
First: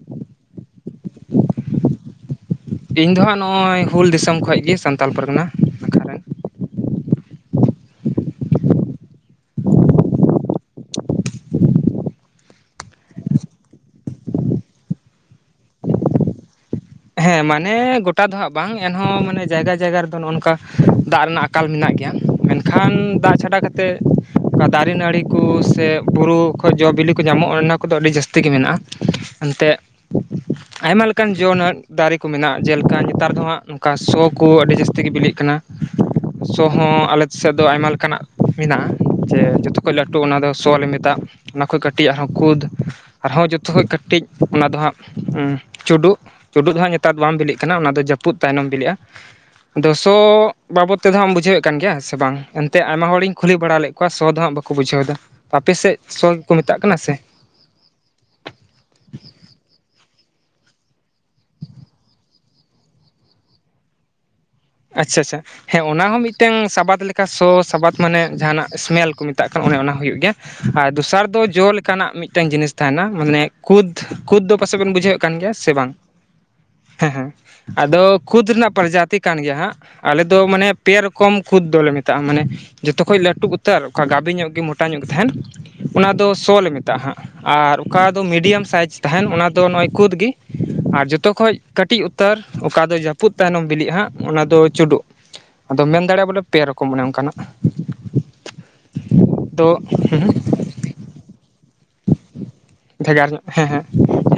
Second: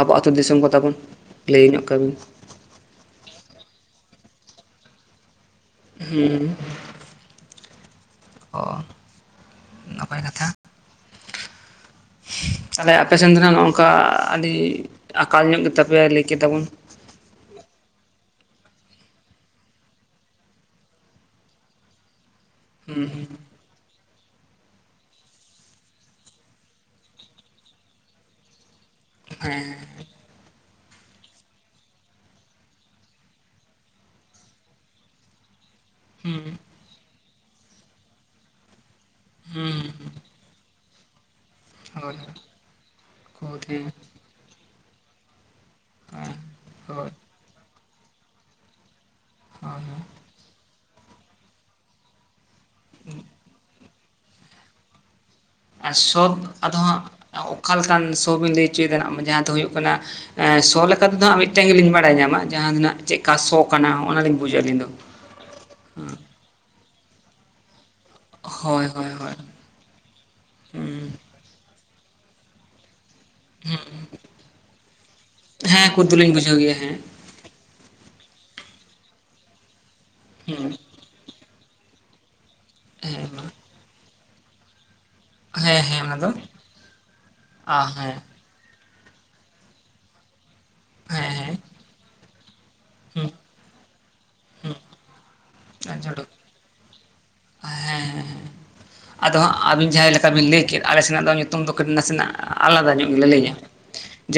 ᱟᱵᱚ ᱟᱹᱛᱩ ᱫᱤᱥᱚᱢ ᱠᱚ ᱛᱟᱵᱚᱱ ᱞᱟᱹᱭ ᱧᱚᱜ ᱠᱮᱭᱟᱵᱤᱱ ᱤᱧ ᱫᱚ ᱦᱟᱸᱜ ᱱᱚᱜ-ᱚᱭ ᱦᱩᱞ ᱫᱤᱥᱚᱢ ᱠᱷᱚᱡ ᱜᱮ ᱥᱟᱱᱛᱟᱞ ᱯᱟᱨᱜᱟᱱᱟ ᱱᱟᱠᱷᱟ ᱨᱮᱱ ᱦᱮᱸ ᱚ ᱱᱟᱯᱟᱭ ᱠᱟᱛᱷᱟ ᱛᱟᱦᱞᱮ ᱟᱯᱮᱥᱮᱱ ᱫᱚ ᱱᱟᱜ ᱱᱚ ᱱᱚᱝᱠᱟ ᱟᱹᱰᱤ ᱟᱠᱟᱞ ᱧᱚᱜ ᱜᱮᱛᱟᱯᱮᱭᱟ ᱞᱟᱹᱭ ᱠᱮᱫᱟᱵᱚᱱ ᱦᱮᱸ ᱢᱟᱱᱮ ᱜᱚᱴᱟ ᱫᱚ ᱦᱟᱸᱜ ᱵᱟᱝ ᱮᱱᱦᱚᱸ ᱢᱟᱱᱮ ᱡᱟᱭᱜᱟ ᱡᱟᱭᱜᱟ ᱨᱮᱫᱚ ᱱᱚᱜᱼᱚ ᱱᱚᱝᱠᱟ ᱫᱟᱜ ᱨᱮᱱᱟᱜ ᱟᱠᱟᱠᱟᱞ ᱢᱮᱱᱟᱜ ᱜᱮᱭᱟ ᱢᱮᱱᱠᱷᱟᱱ ᱫᱟᱜ ᱪᱷᱟᱰᱟ ᱠᱟᱛᱮᱫ ᱚᱱᱠᱟ ᱫᱟᱨᱮ ᱱᱟᱹᱲᱤ ᱠᱚ ᱥᱮ ᱵᱩᱨᱩ ᱠᱷᱚᱡ ᱡᱚᱼ ᱵᱤᱞᱤ ᱠᱚ ᱧᱟᱢᱚᱜᱼᱟ ᱚᱱᱟ ᱠᱚᱫᱚ ᱟᱹᱰᱤ ᱡᱟᱹᱥᱛᱤ ᱜᱮ ᱢᱮᱱᱟᱜᱼᱟ ᱦᱮᱸ ᱮᱱᱛᱮᱫ ᱟᱭᱢᱟ ᱞᱮᱠᱟᱱ ᱡᱚᱱᱟᱜ ᱫᱟᱨᱮ ᱠᱚ ᱢᱮᱱᱟᱜᱼᱟ ᱡᱮᱞᱮᱠᱟ ᱱᱮᱛᱟᱨ ᱫᱚ ᱦᱟᱸᱜ ᱱᱚᱝᱠᱟ ᱥᱚ ᱠᱚ ᱟᱹᱰᱤ ᱡᱟᱹᱥᱛᱤ ᱜᱮ ᱵᱤᱞᱤᱜ ᱠᱟᱱᱟ ᱦᱩᱸ ᱥᱚ ᱦᱚᱸ ᱟᱞᱮ ᱥᱮᱫ ᱫᱚ ᱟᱭᱢᱟ ᱞᱮᱠᱟᱱᱟᱜ ᱢᱮᱱᱟᱜᱼᱟ ᱡᱮ ᱡᱚᱛᱚ ᱦᱩᱸ ᱠᱷᱚᱡ ᱞᱟᱹᱴᱩ ᱚᱱᱟᱫᱚ ᱥᱚ ᱞᱮ ᱢᱮᱛᱟᱜ ᱚᱱᱟ ᱠᱷᱚᱡ ᱠᱟᱹᱴᱤᱡ ᱦᱳᱭ ᱟᱨᱦᱚᱸ ᱠᱩᱫᱽ ᱟᱨᱦᱚᱸ ᱡᱚᱛᱚ ᱦᱳᱭ ᱠᱷᱚᱡ ᱠᱟᱹᱴᱤᱡ ᱚᱱᱟ ᱫᱚ ᱦᱟᱸᱜ ᱪᱩᱰᱩᱜ ᱪᱩᱰᱩᱜ ᱫᱚ ᱦᱟᱸᱜ ᱦᱳᱭ ᱱᱮᱛᱟᱨ ᱵᱟᱢ ᱵᱤᱞᱤᱜ ᱠᱟᱱᱟ ᱚᱱᱟ ᱫᱚ ᱡᱟᱹᱯᱩᱫ ᱛᱟᱭᱱᱚᱢ ᱵᱤᱞᱤᱜᱼᱟ ᱟᱫᱚ ᱦᱳᱭ ᱥᱚ ᱵᱟᱵᱚᱛ ᱛᱮᱫᱚ ᱦᱟᱸᱜ ᱵᱩᱡᱷᱟᱹᱣᱮᱫ ᱠᱟᱱ ᱜᱮᱭᱟ ᱥᱮ ᱵᱟᱝ ᱮᱱᱛᱮ ᱟᱭᱢᱟ ᱦᱚᱲᱤᱧ ᱠᱩᱞᱤ ᱵᱟᱲᱟ ᱞᱮᱫ ᱠᱚᱣᱟ ᱥᱚᱚᱫ ᱫᱚ ᱦᱟᱸᱜ ᱵᱟᱠᱚ ᱵᱩᱡᱷᱟᱹᱣ ᱫᱟ ᱟᱯᱮ ᱟᱨ ᱥᱮᱫ ᱥᱚ ᱜᱮᱠᱚ ᱢᱮᱛᱟᱜ ᱟᱫᱚ ᱠᱟᱱᱟ ᱥᱮ ᱚᱠᱟ ᱞᱮᱠᱟᱱ ᱥᱚ ᱵᱤᱱ ᱞᱟᱹᱭ ᱚᱪᱚᱭᱮᱫᱟ ᱦᱟᱸᱜ ᱡᱟᱦᱟᱸ ᱫᱚ ᱦᱩᱭᱩᱜ ᱠᱟᱱᱟ ᱥᱚ ᱞᱮᱠᱟ ᱛᱮᱫᱚ ᱦᱟᱸᱜ ᱢᱤᱫᱴᱟᱝ ᱜᱮᱞᱤᱧ ᱵᱟᱲᱟᱭ ᱧᱟᱢᱟ ᱡᱟᱦᱟᱸ ᱫᱚ ᱱᱟᱸᱜ ᱪᱮᱫ ᱠᱟ ᱥᱚ ᱠᱟᱱᱟ ᱚᱱᱟᱞᱤᱧ ᱵᱩᱡᱟ ᱟᱹᱞᱤᱧ ᱫᱚ ᱟᱪᱪᱷᱟ ᱟᱪᱪᱷᱟ ᱦᱮᱸ ᱚᱱᱟ ᱦᱚᱸ ᱢᱤᱫᱴᱟᱝ ᱥᱟᱵᱟᱫ ᱞᱮᱠᱟ ᱥᱚ ᱥᱟᱵᱟᱫ ᱢᱟᱱᱮ ᱡᱟᱦᱟᱱᱟᱜ ᱦᱳᱭ ᱤᱥᱢᱮᱞ ᱦᱳᱭ ᱠᱚ ᱦᱳᱭ ᱢᱮᱛᱟᱜ ᱠᱟᱱᱟ ᱚᱱᱮ ᱚᱱᱟ ᱦᱩᱭᱩᱜ ᱜᱮᱭᱟ ᱟᱨ ᱦᱩᱸ ᱫᱚᱥᱟᱨ ᱫᱚ ᱡᱚ ᱞᱮᱠᱟ ᱚᱱᱠᱟᱱᱟᱜ ᱢᱤᱫᱴᱟᱝ ᱡᱤᱱᱤᱥ ᱛᱟᱦᱮᱱᱟ ᱢᱟᱱᱮ ᱠᱩᱫ ᱠᱩᱫ ᱫᱚ ᱯᱟᱥᱮᱫ ᱵᱮᱱ ᱵᱩᱡᱷᱟᱹᱣᱮᱫ ᱠᱟᱱ ᱜᱮᱭᱟ ᱥᱮ ᱦᱮᱸ ᱵᱟᱝ ᱠᱩᱫ ᱫᱚᱞᱤᱧ ᱵᱩᱡᱷᱟᱹᱣ ᱜᱮᱭᱟ ᱦᱮᱸ ᱦᱮᱸ ᱟᱫᱚ ᱠᱷᱩᱫᱽ ᱨᱮᱱᱟᱜ ᱯᱨᱚᱡᱟᱛᱤ ᱠᱟᱱ ᱜᱮᱭᱟ ᱦᱟᱸᱜ ᱟᱞᱮᱫ ᱫᱚ ᱢᱟᱱᱮ ᱦᱩᱸ ᱯᱮ ᱨᱚᱠᱚᱢ ᱠᱚᱢ ᱠᱷᱩᱫᱽ ᱫᱚᱞᱮ ᱢᱮᱛᱟᱜᱼᱟ ᱢᱟᱱᱮ ᱡᱚᱛᱚ ᱠᱷᱚᱡ ᱦᱮᱸ ᱢᱟ ᱞᱟᱹᱴᱩ ᱩᱛᱟᱹᱨ ᱚᱠᱟ ᱜᱟᱵᱤ ᱧᱚᱜ ᱜᱮ ᱢᱚᱴᱟ ᱧᱚᱜ ᱜᱮ ᱛᱟᱦᱮᱱ ᱚᱱᱟ ᱫᱚ ᱥᱚ ᱞᱮ ᱢᱮᱛᱟᱜᱼᱟ ᱦᱟᱸᱜ ᱟᱨ ᱟ ᱚᱠᱟ ᱦᱮᱸ ᱫᱚ ᱢᱤᱰᱤᱭᱟᱢ ᱥᱟᱭᱤᱡᱽ ᱛᱟᱦᱮᱱ ᱚᱱᱟ ᱫᱚ ᱱᱚᱜᱼᱚᱭ ᱠᱩᱫᱽ ᱜᱤ ᱟᱨ ᱦᱮᱸ ᱡᱚᱛᱚ ᱦᱮᱸ ᱠᱷᱚᱡ ᱠᱟᱹᱴᱤᱡ ᱩᱛᱟᱹᱨ ᱚᱠᱟ ᱫᱚ ᱦᱩᱸ ᱡᱟᱹᱯᱩᱫ ᱛᱟᱭᱱᱚᱢ ᱵᱤᱞᱤᱜᱼᱟ ᱦᱟᱸᱜ ᱚᱱᱟ ᱫᱚ ᱪᱩᱰᱩᱜ ᱟᱫᱚ ᱟᱨ ᱢᱮᱱ ᱡᱚᱰᱚ ᱫᱟᱲᱮᱭᱟᱜᱼᱟ ᱵᱚᱞᱮ ᱯᱮ ᱨᱚᱠᱚᱢ ᱚᱱᱮ ᱚᱱᱠᱟᱱᱟᱜ ᱦᱮᱸ ᱦᱮᱸ ᱦᱮᱸ ᱟᱫᱚ ᱦᱟᱸᱜ ᱫᱚ ᱟᱹᱵᱤᱱ ᱡᱟᱦᱟ ᱞᱮᱠᱟ ᱵᱤᱱ ᱞᱟᱹᱭ ᱠᱮᱫ ᱟᱞᱮ ᱥᱮᱱᱟᱜ ᱫᱚ ᱧᱩᱛᱩᱢ ᱫᱚ ᱠᱟᱹᱴᱤ ᱱᱟᱥᱮᱱᱟᱜ ᱟᱞᱟᱫᱟ ᱧᱚᱜ ᱜᱮᱞᱮ ᱵᱷᱮᱜᱟᱨ ᱞᱟᱹᱭᱟ ᱦᱮᱸ ᱦᱮᱸ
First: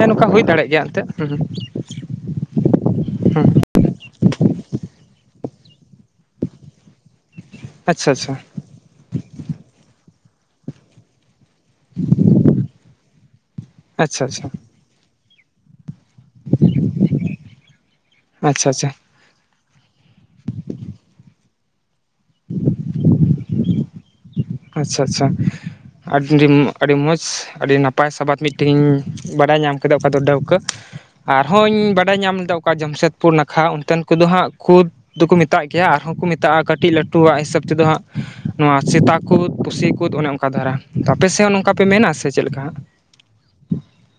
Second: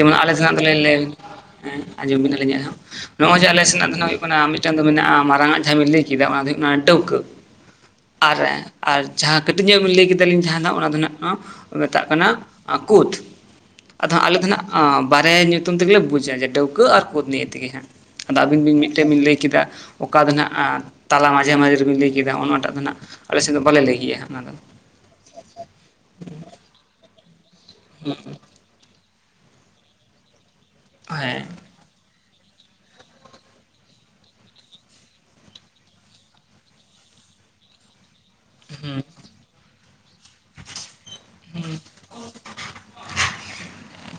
ᱦᱮᱸ ᱱᱚᱝᱠᱟ ᱟᱞᱮ ᱦᱩᱭ ᱥᱮᱱᱟᱜ ᱫᱟᱲᱮᱭᱟᱜ ᱫᱚᱞᱮ ᱜᱮᱭᱟ ᱮᱱᱛᱮᱫ ᱞᱮᱭ [unintelligible] ᱟᱸᱡᱚᱢ ᱵᱤᱱ ᱟᱞᱤᱧ ᱟᱜ ᱦᱚᱸ ᱱᱚᱜᱼᱚᱭ ᱦᱮᱸ ᱡᱮ ᱟᱞᱮ ᱥᱮᱱᱟᱜ ᱫᱚ ᱦᱩᱭᱩᱜ ᱠᱟᱱᱟ ᱢᱤᱫᱴᱟᱝ ᱫᱚ ᱢᱮᱱᱟᱜᱼᱟ ᱢᱟᱨᱟᱝ-ᱟᱜ ᱡᱟᱸᱦᱟ ᱵᱤᱱ ᱞᱟᱹᱭ ᱠᱮᱫᱟ ᱚᱱᱟ ᱫᱚ ᱦᱩᱭᱩᱜ ᱠᱟᱱᱟ ᱰᱟᱹᱣᱠᱟᱹ ᱟᱪᱪᱷᱟ ᱟᱪᱪᱷᱟ ᱟᱨ ᱮ ᱟᱨ ᱡᱟᱦᱟᱸ ᱠᱟᱹᱴᱤᱡ ᱧᱚᱜ ᱵᱮᱱ ᱞᱟᱹᱭ ᱠᱮᱫᱟᱞᱤᱧ ᱡᱟᱸᱦᱟᱱᱟᱜ ᱚᱱᱟ ᱫᱚ ᱱᱟᱜ ᱦᱟᱸ ᱠᱚ ᱢᱮᱛᱟᱜ ᱠᱟᱱᱟ ᱠᱩᱛ ᱟᱫᱚ ᱟᱪᱪᱷᱟ ᱦᱟᱸᱜ ᱟᱞᱮ ᱟᱪᱪᱷᱟ ᱫᱚ ᱱᱟᱦᱜ ᱟᱸ ᱵᱟᱨᱭᱟ ᱧᱩᱛᱩᱢ ᱛᱮᱜᱮ ᱵᱩᱡᱷ ᱰᱟᱹᱣᱠᱟᱹ ᱟᱨ ᱠᱩᱫ ᱱᱤᱭᱮ ᱛᱮᱜᱮ ᱦᱟᱸᱜ ᱟᱫᱚ ᱟᱹᱵᱤ ᱟᱪᱪᱷᱟ ᱟᱪᱪᱷᱟ ᱢᱤᱫᱴᱮᱡ ᱵᱤᱱ ᱞᱟᱹᱭ ᱠᱮᱫᱟ ᱚᱠᱟ ᱫᱚ ᱱᱟᱦᱟᱸᱜ ᱛᱟᱞᱟ ᱢᱟᱡᱷᱮ ᱢᱟᱡᱷᱮ ᱨᱮᱵᱤᱱ ᱞᱟᱹᱭ ᱠᱮᱫᱟ ᱚᱱᱟᱴᱟᱜ ᱫᱚ ᱱᱟᱦᱟᱸᱜ ᱟᱞᱮᱥᱮᱱ ᱫᱚ ᱵᱟᱞᱮ ᱞᱟᱹᱭ ᱜᱮᱭᱟ ᱦᱟᱸᱜ ᱚᱱᱟ ᱫᱚ ᱟᱪᱪᱷᱟ ᱟᱪᱪᱷᱟ [inaudible] ᱟᱹᱰᱤ ᱢᱚᱸᱡᱽ ᱟᱹᱰᱤ ᱱᱟᱯᱟᱭ ᱥᱟᱵᱟᱫ ᱵᱤᱱ ᱴᱤᱧ ᱵᱟᱰᱟᱭ ᱧᱟᱢ ᱠᱮᱫᱟ ᱚᱠᱟ ᱫᱚ ᱰᱟᱹᱣᱠᱟᱹ ᱦᱮᱸ ᱟᱨᱦᱚᱧ ᱵᱟᱰᱟᱭ ᱧᱟᱢ ᱫᱟ ᱚᱠᱟ ᱡᱟᱢᱥᱮᱫᱽᱯᱩᱨ ᱱᱟᱠᱷᱟ ᱚᱱᱛᱮ ᱫᱚ ᱦᱟᱸᱜ ᱠᱷᱩᱫᱽ ᱫᱩᱠᱩ ᱢᱮᱛᱟᱜ ᱜᱮᱭᱟ ᱟᱨᱦᱚᱸ ᱠᱩ ᱢᱮᱛᱟᱜᱼᱟ ᱠᱟᱹᱴᱤᱡ ᱞᱟᱹᱴᱩᱣᱟᱜ ᱦᱤᱥᱟᱹᱵ ᱛᱮ ᱫᱚ ᱦᱟᱸᱜ ᱱᱚᱣᱟ ᱦᱮᱸ ᱥᱮᱛᱟ ᱠᱩᱫ ᱯᱩᱥᱤ ᱠᱩᱫ ᱚᱱᱮ ᱚᱱᱠᱟ ᱫᱷᱟᱨᱟ ᱟᱯᱮᱥᱮ ᱦᱚᱸ ᱱᱚᱝᱠᱟ ᱯᱮ ᱢᱮᱱᱟ ᱥᱮ ᱪᱮᱫ ᱞᱮᱠᱟ?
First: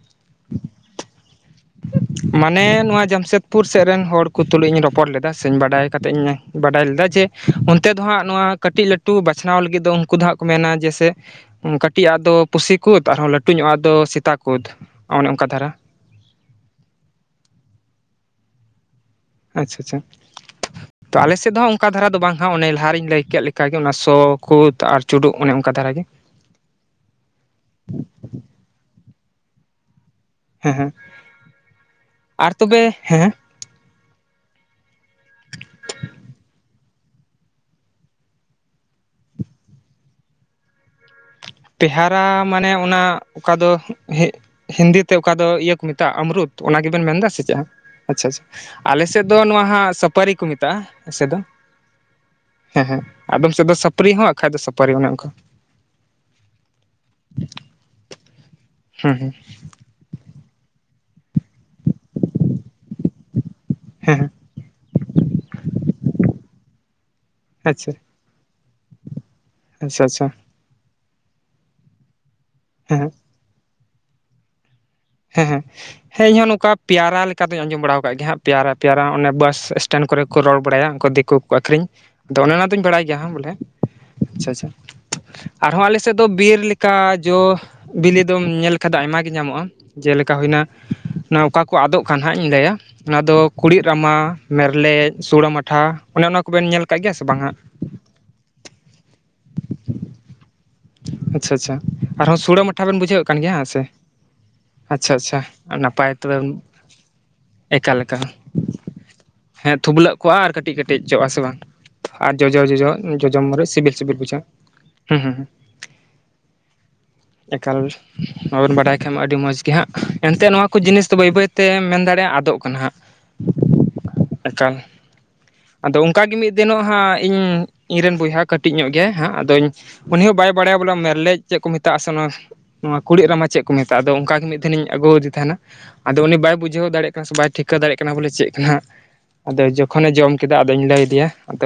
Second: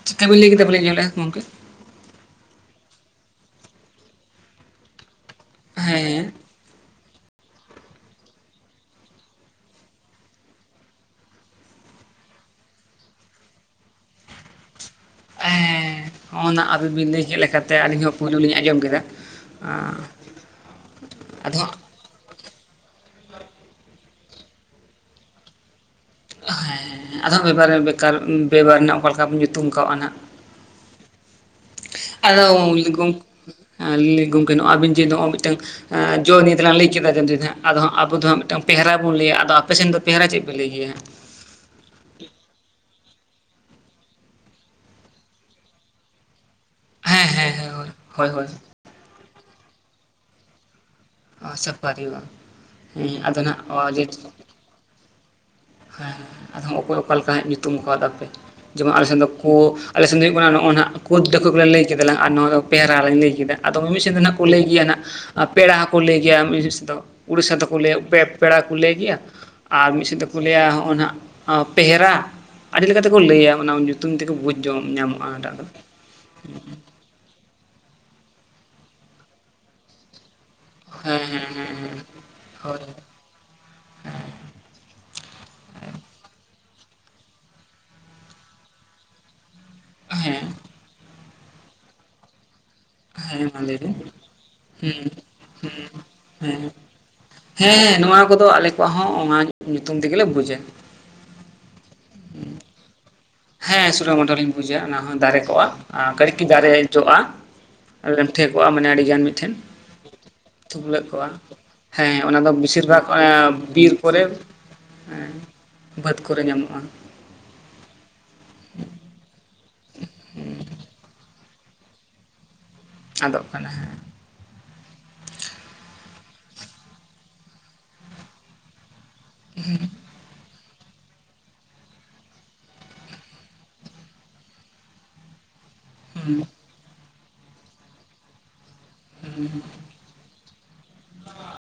ᱪᱤᱜᱠᱟ ᱵᱤᱱ ᱞᱟᱹᱭ ᱠᱮᱫᱟ ᱵᱟᱞᱤᱧ ᱟᱡᱚᱢ ᱞᱮᱜᱟ ᱜᱚᱝᱠᱮ ᱢᱟᱱᱮ ᱱᱚᱣᱟ ᱡᱟᱢᱥᱮᱫᱽᱯᱩᱨ ᱥᱮᱫ ᱨᱮᱱ ᱦᱚᱲ ᱠᱚ ᱛᱩᱞᱩᱡ ᱤᱧ ᱨᱚᱯᱚᱲ ᱞᱮᱫᱟ ᱥᱮ ᱵᱟᱰᱟᱭ ᱠᱟᱛᱮ ᱦᱮᱸ ᱤᱧ ᱵᱟᱰᱟᱭ ᱞᱮᱫᱟ ᱡᱮ ᱚᱱᱛᱮ ᱫᱚ ᱦᱟᱸᱜ ᱱᱚᱣᱟ ᱠᱟᱹᱴᱤᱡ ᱞᱟᱹᱴᱩ ᱵᱟᱪᱷᱟᱣ ᱞᱟᱹᱜᱤᱫ ᱫᱚ ᱩᱱᱠᱩ ᱫᱚ ᱦᱟᱸᱜ ᱠᱚ ᱢᱮᱱᱟ ᱡᱮ ᱥᱮ ᱠᱟᱹᱴᱤᱡ ᱟᱜ ᱫᱚ ᱯᱩᱥᱤ ᱠᱩᱫᱽ ᱟᱨᱦᱚᱸ ᱞᱟᱹᱴᱩ ᱧᱚᱜ ᱟᱜ ᱫᱚ ᱥᱮᱛᱟ ᱠᱩᱫᱽ ᱠᱩᱫ ᱚᱱᱮ ᱚᱱᱠᱟ ᱦᱮᱸ ᱫᱷᱟᱨᱟ ᱦᱮᱸ ᱦᱮᱸ ᱚᱱᱟ ᱟᱵᱤᱵᱤᱱ ᱞᱟᱹᱭ ᱠᱮᱫ ᱞᱮᱠᱟᱛᱮ ᱟᱹᱞᱤᱧ ᱦᱚᱸ ᱯᱳᱭᱞᱳ ᱞᱤᱧ ᱟᱸᱡᱚᱢ ᱠᱮᱫᱟ ᱟᱪᱪᱷᱟ ᱟᱪᱪᱷᱟ ᱛᱚ ᱟᱞᱮ ᱥᱮᱫ ᱟᱫᱚ ᱫᱚᱦᱟᱸᱜ ᱚᱠᱟ ᱫᱷᱟᱨᱟ ᱫᱚ ᱵᱟᱝ ᱦᱟᱸᱜ ᱚᱱᱮ ᱞᱟᱦᱟᱨᱮᱧ ᱞᱟᱹᱭ ᱠᱮᱫ ᱞᱮᱠᱟ ᱜᱮ ᱚᱱᱟ ᱥᱚ ᱠᱩᱫ ᱟᱨ ᱪᱩᱰᱩᱜ ᱚᱱᱮ ᱚᱱᱠᱟ ᱫᱷᱟᱨᱟᱜ ᱜᱮ ᱦᱮᱸ ᱦᱮᱸ ᱟᱫᱚ ᱵᱮᱵᱷᱟᱨᱮ ᱵᱮᱠᱟᱨ ᱵᱮᱵᱟᱨ ᱨᱮᱱᱟᱜ ᱚᱠᱟ ᱞᱮᱠᱟ ᱵᱚᱱ ᱧᱩᱛᱩᱢ ᱠᱟᱣᱫᱟ ᱱᱟᱜ ᱦᱮᱸ ᱦᱮᱸ ᱟᱫᱚ ᱟᱨ ᱛᱚᱵᱮ ᱦᱮᱸ [unintelligible] ᱟᱹᱵᱤᱱ ᱡᱮ ᱱᱚᱜᱼᱚᱭ ᱢᱤᱫᱴᱟᱝ ᱡᱚ ᱱᱤᱭᱟᱹ ᱛᱮᱞᱟᱝ ᱞᱟᱹᱭ ᱠᱮᱫᱟ [unintelligible] ᱟᱫᱚ ᱦᱟᱸᱜ ᱟᱵᱚ ᱫᱚ ᱦᱟᱸᱜ ᱢᱤᱫᱴᱟᱝ ᱯᱮᱭᱟᱨᱟ ᱵᱚᱱ ᱞᱟᱹᱭᱟ ᱟᱫᱚ ᱟᱯᱮ ᱥᱮᱱ ᱫᱚ ᱯᱮᱭᱟᱨᱟ ᱪᱮᱫ ᱯᱮ ᱞᱟᱹᱭ ᱜᱮᱭᱟ? ᱛᱮᱦᱟᱨᱟ ᱢᱟᱱᱮ ᱚᱱᱟ ᱚᱠᱟ ᱫᱚ ᱦᱤᱜ ᱦᱤᱱᱫᱤ ᱛᱮ ᱚᱠᱟ ᱫᱚ ᱤᱭᱟᱹ ᱠᱚ ᱢᱮᱛᱟᱜᱼᱟ ᱟᱢᱨᱩᱯ ᱚᱱᱟ ᱜᱮᱵᱮᱱ ᱢᱮᱱ ᱦᱮᱸ ᱫᱟ ᱥᱮ ᱦᱮᱸ ᱪᱮᱫ ᱦᱮᱸ ᱦᱳᱭ ᱟᱪᱪᱷᱟ ᱦᱳᱭ ᱟᱪᱷᱟ ᱦᱳᱭ ᱟᱞᱮᱥᱮᱫ ᱫᱚ ᱱᱚᱣᱟ ᱦᱟᱸᱜ ᱥᱟᱹᱯᱟᱹᱨᱤ ᱠᱚ ᱢᱮᱛᱟᱜᱼᱟ ᱦᱮᱸ ᱥᱮ ᱫᱚ ᱥᱟᱯᱟᱨᱤ ᱵᱟᱝ ᱦᱮᱸ ᱦᱮᱸ ᱟᱫᱚ ᱟᱫᱚᱢ ᱥᱮᱜ ᱫᱚ ᱥᱟᱹᱯᱨᱤ ᱱᱟᱦᱟᱜ ᱦᱚᱸ ᱟᱠᱷᱟᱡ ᱫᱚ ᱥᱟᱯᱟᱨᱤ ᱚᱱᱮ ᱚᱝᱠᱟ᱾ ᱦᱮᱸ ᱦᱮᱸ ᱟᱫᱚ ᱚᱠᱚᱭ ᱚᱠᱟ ᱞᱮᱠᱟ ᱡᱟᱸᱜᱟ ᱧᱩᱛᱩᱢ ᱠᱟᱹᱣ ᱫᱟ ᱯᱮ ᱡᱮᱢᱚᱱ ᱟᱞᱮ ᱦᱮᱸ ᱥᱮᱱ ᱫᱚ ᱦᱮᱸ ᱯᱳ ᱟᱞᱮ ᱥᱮᱱ ᱫᱚ ᱦᱩᱭᱳᱜ ᱠᱟᱱᱟ ᱱᱚᱜᱼᱚᱭ ᱱᱟᱦ ᱠᱩᱫ ᱰᱟᱹᱠᱣᱟᱹ ᱵᱮᱞᱮ ᱞᱟᱹᱭ ᱠᱮᱫᱟᱞᱟᱝ ᱟᱨ ᱱᱚᱣᱟ ᱫᱚ ᱯᱮᱭᱟᱨᱟ ᱞᱟᱝ ᱞᱟᱹᱭ ᱠᱮᱫᱟ ᱟᱫᱚ ᱢᱤᱢᱤ ᱥᱮᱜ ᱦᱮᱸ ᱫᱚ ᱦᱮᱸ ᱱᱟᱜ ᱠᱚ ᱞᱟᱹᱭ ᱜᱮᱭᱟ ᱱᱟᱜ ᱟ ᱯᱮᱲᱟ ᱦᱚᱸᱠᱚ ᱞᱟᱹᱭ ᱜᱮᱭᱟ [unintelligible] ᱩᱲᱤᱥᱥᱟ ᱫᱚᱠᱚ ᱟᱪᱪᱷᱟ ᱟᱪᱪᱷᱟ ᱞᱟᱹᱭᱼᱟ ᱯᱮ ᱯᱮᱲᱟ ᱠᱩ ᱞᱟᱹᱭ ᱜᱮᱭᱟ ᱟᱨ ᱢᱤᱜ ᱥᱮ ᱫᱚ ᱟᱪᱪᱷᱟ ᱞᱟᱹᱭᱟ ᱦᱚᱜᱼᱚᱭ ᱱᱟᱦ ᱯᱮᱦᱮᱨᱟ ᱟᱹᱰᱤ ᱦᱮᱸ ᱞᱮᱠᱟᱛᱮᱠᱚ ᱞᱟᱹᱭᱟ ᱚᱱᱟ ᱧᱩᱛᱩᱢ ᱛᱮᱠᱚ ᱵᱩᱡᱽ ᱧᱟᱢᱚᱜᱼᱟ ᱦᱮᱸ ᱚᱱᱟᱴᱟᱜ ᱦᱮᱸ ᱫᱚ ᱦᱮᱸ ᱤᱧ ᱦᱚᱸ ᱱᱚᱝᱠᱟ ᱯᱮᱭᱟᱨᱟ ᱞᱮᱠᱟ ᱫᱚᱧ ᱟᱸᱡᱚᱢ ᱵᱟᱲᱟᱣ ᱠᱟᱜ ᱜᱮ ᱦᱟᱸᱜ ᱯᱮᱭᱨᱟ ᱯᱮᱭᱨᱟ ᱚᱱᱮ ᱵᱟᱥ ᱮᱥᱴᱮᱱ ᱠᱚᱨᱮ ᱠᱚ ᱨᱚᱲ ᱵᱟᱲᱟᱭᱟ ᱩᱱᱠᱩ ᱦᱮᱸ ᱫᱤᱠᱩ ᱦᱮᱸ ᱠᱚ ᱟᱹᱠᱷᱨᱤᱧ ᱦᱮᱸ ᱟᱫᱚ ᱚᱱᱮ ᱦᱮᱸ ᱦᱳᱭ ᱚᱱᱟᱫᱚᱧ ᱵᱟᱲᱟᱭ ᱜᱮᱭᱟ ᱦᱟᱜ ᱵᱚᱞᱮ, ᱟᱪᱪᱷᱟ ᱟᱪᱪᱷᱟ ᱟᱨᱦᱚᱸ ᱟᱞᱮ ᱥᱮᱫ ᱫᱚ ᱵᱤᱨ ᱞᱮᱠᱟ ᱡᱚ ᱵᱤᱞᱤ ᱫᱚᱢ ᱧᱮᱞ ᱠᱟᱫᱟ ᱟᱭᱢᱟ ᱜᱤ ᱧᱟᱢᱚᱜᱼᱟ ᱡᱮᱞᱮᱠᱟ ᱦᱮᱸ ᱦᱩᱭᱱᱟ ᱚᱠᱟ ᱠᱚ ᱟᱫᱚᱜ ᱠᱟᱱ ᱦᱟᱸᱜ ᱤᱧ ᱞᱟᱹᱭᱟ ᱚᱱᱟ ᱦᱮᱸ ᱫᱚ ᱢᱟ ᱞᱟᱹᱭ ᱠᱩᱲᱤᱫ ᱵᱤᱱ ᱨᱟᱢᱟ ᱦᱮᱸ ᱢᱮᱨᱞᱮᱡ ᱥᱩᱲᱟᱹ ᱢᱟᱴᱷᱟ ᱚᱱᱮ ᱚᱱᱟ ᱦᱮᱸ ᱠᱚᱵᱮᱱ ᱧᱮᱞ ᱠᱟᱜ ᱜᱮᱭᱟ ᱥᱮ ᱵᱟᱝ ᱦᱟᱜ? ᱦᱮᱸ ᱱᱚᱣᱟ ᱠᱚᱫᱚ ᱟᱞᱮ ᱠᱚᱣᱟᱜ ᱦᱚᱸ ᱚᱱᱟ ᱧᱩᱛᱩᱢ ᱛᱮᱜᱮ ᱞᱮ ᱵᱩᱡᱟ ᱟᱪᱪᱷᱟ ᱟᱪᱪᱷᱟ ᱟᱨᱦᱚᱸ ᱥᱩᱲᱟᱹ ᱴᱛᱷᱟ ᱵᱮᱱ ᱵᱩᱡᱷᱟᱹᱣ ᱠᱟᱱ ᱜᱮᱭᱟ ᱦᱮᱸ ᱥᱮ, ᱥᱳᱞᱳᱢᱚᱱᱰᱚᱞ ᱤᱧ ᱵᱩᱡᱟ ᱚᱱᱟ ᱟᱪᱪᱷᱟ ᱦᱚᱸ ᱟᱪᱪᱷᱟ ᱫᱟᱨᱮ ᱠᱚᱜᱼᱟ ᱱᱟᱯᱟᱭ ᱠᱟᱹᱴᱤᱡ ᱛᱚᱵᱮ। ᱠᱟᱹᱴᱤᱡ ᱫᱟᱨᱮ ᱡᱚᱜᱼᱟ ᱮᱠᱟ ᱞᱮᱠᱟ ᱞᱮᱱᱴᱷᱮ ᱠᱚᱜᱼᱟ ᱢᱟᱱᱮ ᱟᱹᱰᱤᱜᱟᱱ ᱢᱤᱫᱴᱷᱮᱱ ᱦᱮᱸ ᱛᱷᱩᱵᱞᱟᱹᱜ ᱠᱚᱜᱼᱟ ᱟᱨ ᱠᱟᱹᱴᱤᱡ ᱠᱟᱹᱴᱤᱡ ᱛᱷᱩᱯᱞᱟᱹᱜ ᱡᱚᱜ-ᱟ ᱠᱚᱜᱼᱟ ᱥᱮ ᱵᱟᱝ ᱦᱮᱸ ᱟᱨ ᱚᱱᱟ ᱫᱚ ᱡᱚᱡᱚ ᱵᱮᱥᱤᱨ ᱡᱚᱡᱚ ᱵᱷᱟᱜᱽ ᱡᱚᱡᱚᱢ ᱢᱮ [unintelligible] ᱵᱤᱨ ᱥᱤᱵᱤᱞ ᱥᱤᱵᱤᱞ ᱠᱚᱨᱮ ᱵᱩᱡᱷᱟᱹᱜᱼᱟ ᱦᱩᱸ ᱦᱩᱸ ᱵᱟᱹᱫᱽ ᱠᱚᱨᱮ ᱧᱟᱢᱚᱜᱼᱟ। ᱮᱠᱟᱞ ᱵᱟᱵᱚᱱ ᱵᱟᱰᱟᱭ ᱠᱷᱟᱡ ᱢᱟ ᱟᱹᱰᱤ ᱢᱚᱡᱽ ᱜᱮ ᱦᱟᱸᱜ। ᱮᱱᱛᱮᱜ ᱱᱚᱣᱟ ᱠᱚ ᱡᱤᱱᱤᱥ ᱫᱚ ᱵᱟᱹᱭ ᱵᱟᱹᱭᱛᱮ ᱢᱮᱱ ᱫᱟᱲᱮᱭᱟᱜᱼᱟ ᱟᱫᱚᱜ ᱠᱟᱱᱟ ᱦᱟᱸᱜ। ᱟᱫᱚᱜ ᱠᱟᱱᱟ ᱦᱮᱸ। ᱮᱠᱟᱞ ᱟᱫᱚ ᱚᱱᱠᱟ ᱜᱮ ᱢᱤᱫ ᱫᱤᱱᱚᱜ ᱦᱟᱸᱜ ᱤᱧ ᱤᱧᱨᱮᱱ ᱵᱚᱭᱦᱟ ᱼᱼ ᱠᱟᱹᱴᱤᱡ ᱧᱚᱜ ᱜᱮᱭᱟ ᱦᱟᱸᱜ ᱟᱫᱚᱧ ᱩᱱᱤ ᱦᱚᱸ ᱵᱟᱭ ᱵᱟᱲᱟᱭᱟ ᱵᱚᱞᱮ ᱢᱮᱨᱞᱮᱡ ᱪᱮᱫ ᱠᱚ ᱢᱮᱛᱟᱜᱼᱟ ᱥᱮ ᱚᱱᱟ ᱼᱼ ᱱᱚᱣᱟ ᱠᱩᱲᱤᱫ ᱨᱟᱢᱟ ᱪᱮᱫ ᱠᱚ ᱢᱮᱛᱟᱜᱼᱟ ᱟᱫᱚ ᱚᱱᱠᱟ ᱜᱮ ᱢᱤᱫ ᱫᱤᱱᱤᱧ ᱟᱹᱜᱩᱣᱟᱫᱮ ᱛᱟᱦᱮᱱᱟ। ᱟᱫᱚ ᱦᱩᱸ ᱩᱱᱤ ᱵᱟᱭ ᱵᱩᱡᱷᱟᱹᱣ ᱫᱟᱲᱮᱭᱟᱜ ᱠᱟᱱᱟ ᱥᱮ ᱵᱟᱭ ᱴᱷᱤᱠᱟᱹ ᱫᱟᱲᱮᱭᱟᱜ ᱠᱟᱱᱟ ᱵᱚᱞᱮ ᱪᱮᱫ ᱠᱟᱱᱟ᱾ ᱦᱩᱸ ᱟᱫᱚ ᱡᱚᱠᱼᱼ ᱠᱷᱚᱱᱮ ᱡᱚᱢ ᱠᱮᱫᱟ ᱟᱫᱚᱧ ᱞᱟᱹᱭ ᱟᱫᱮᱭᱟ᱾ ᱟᱫᱚ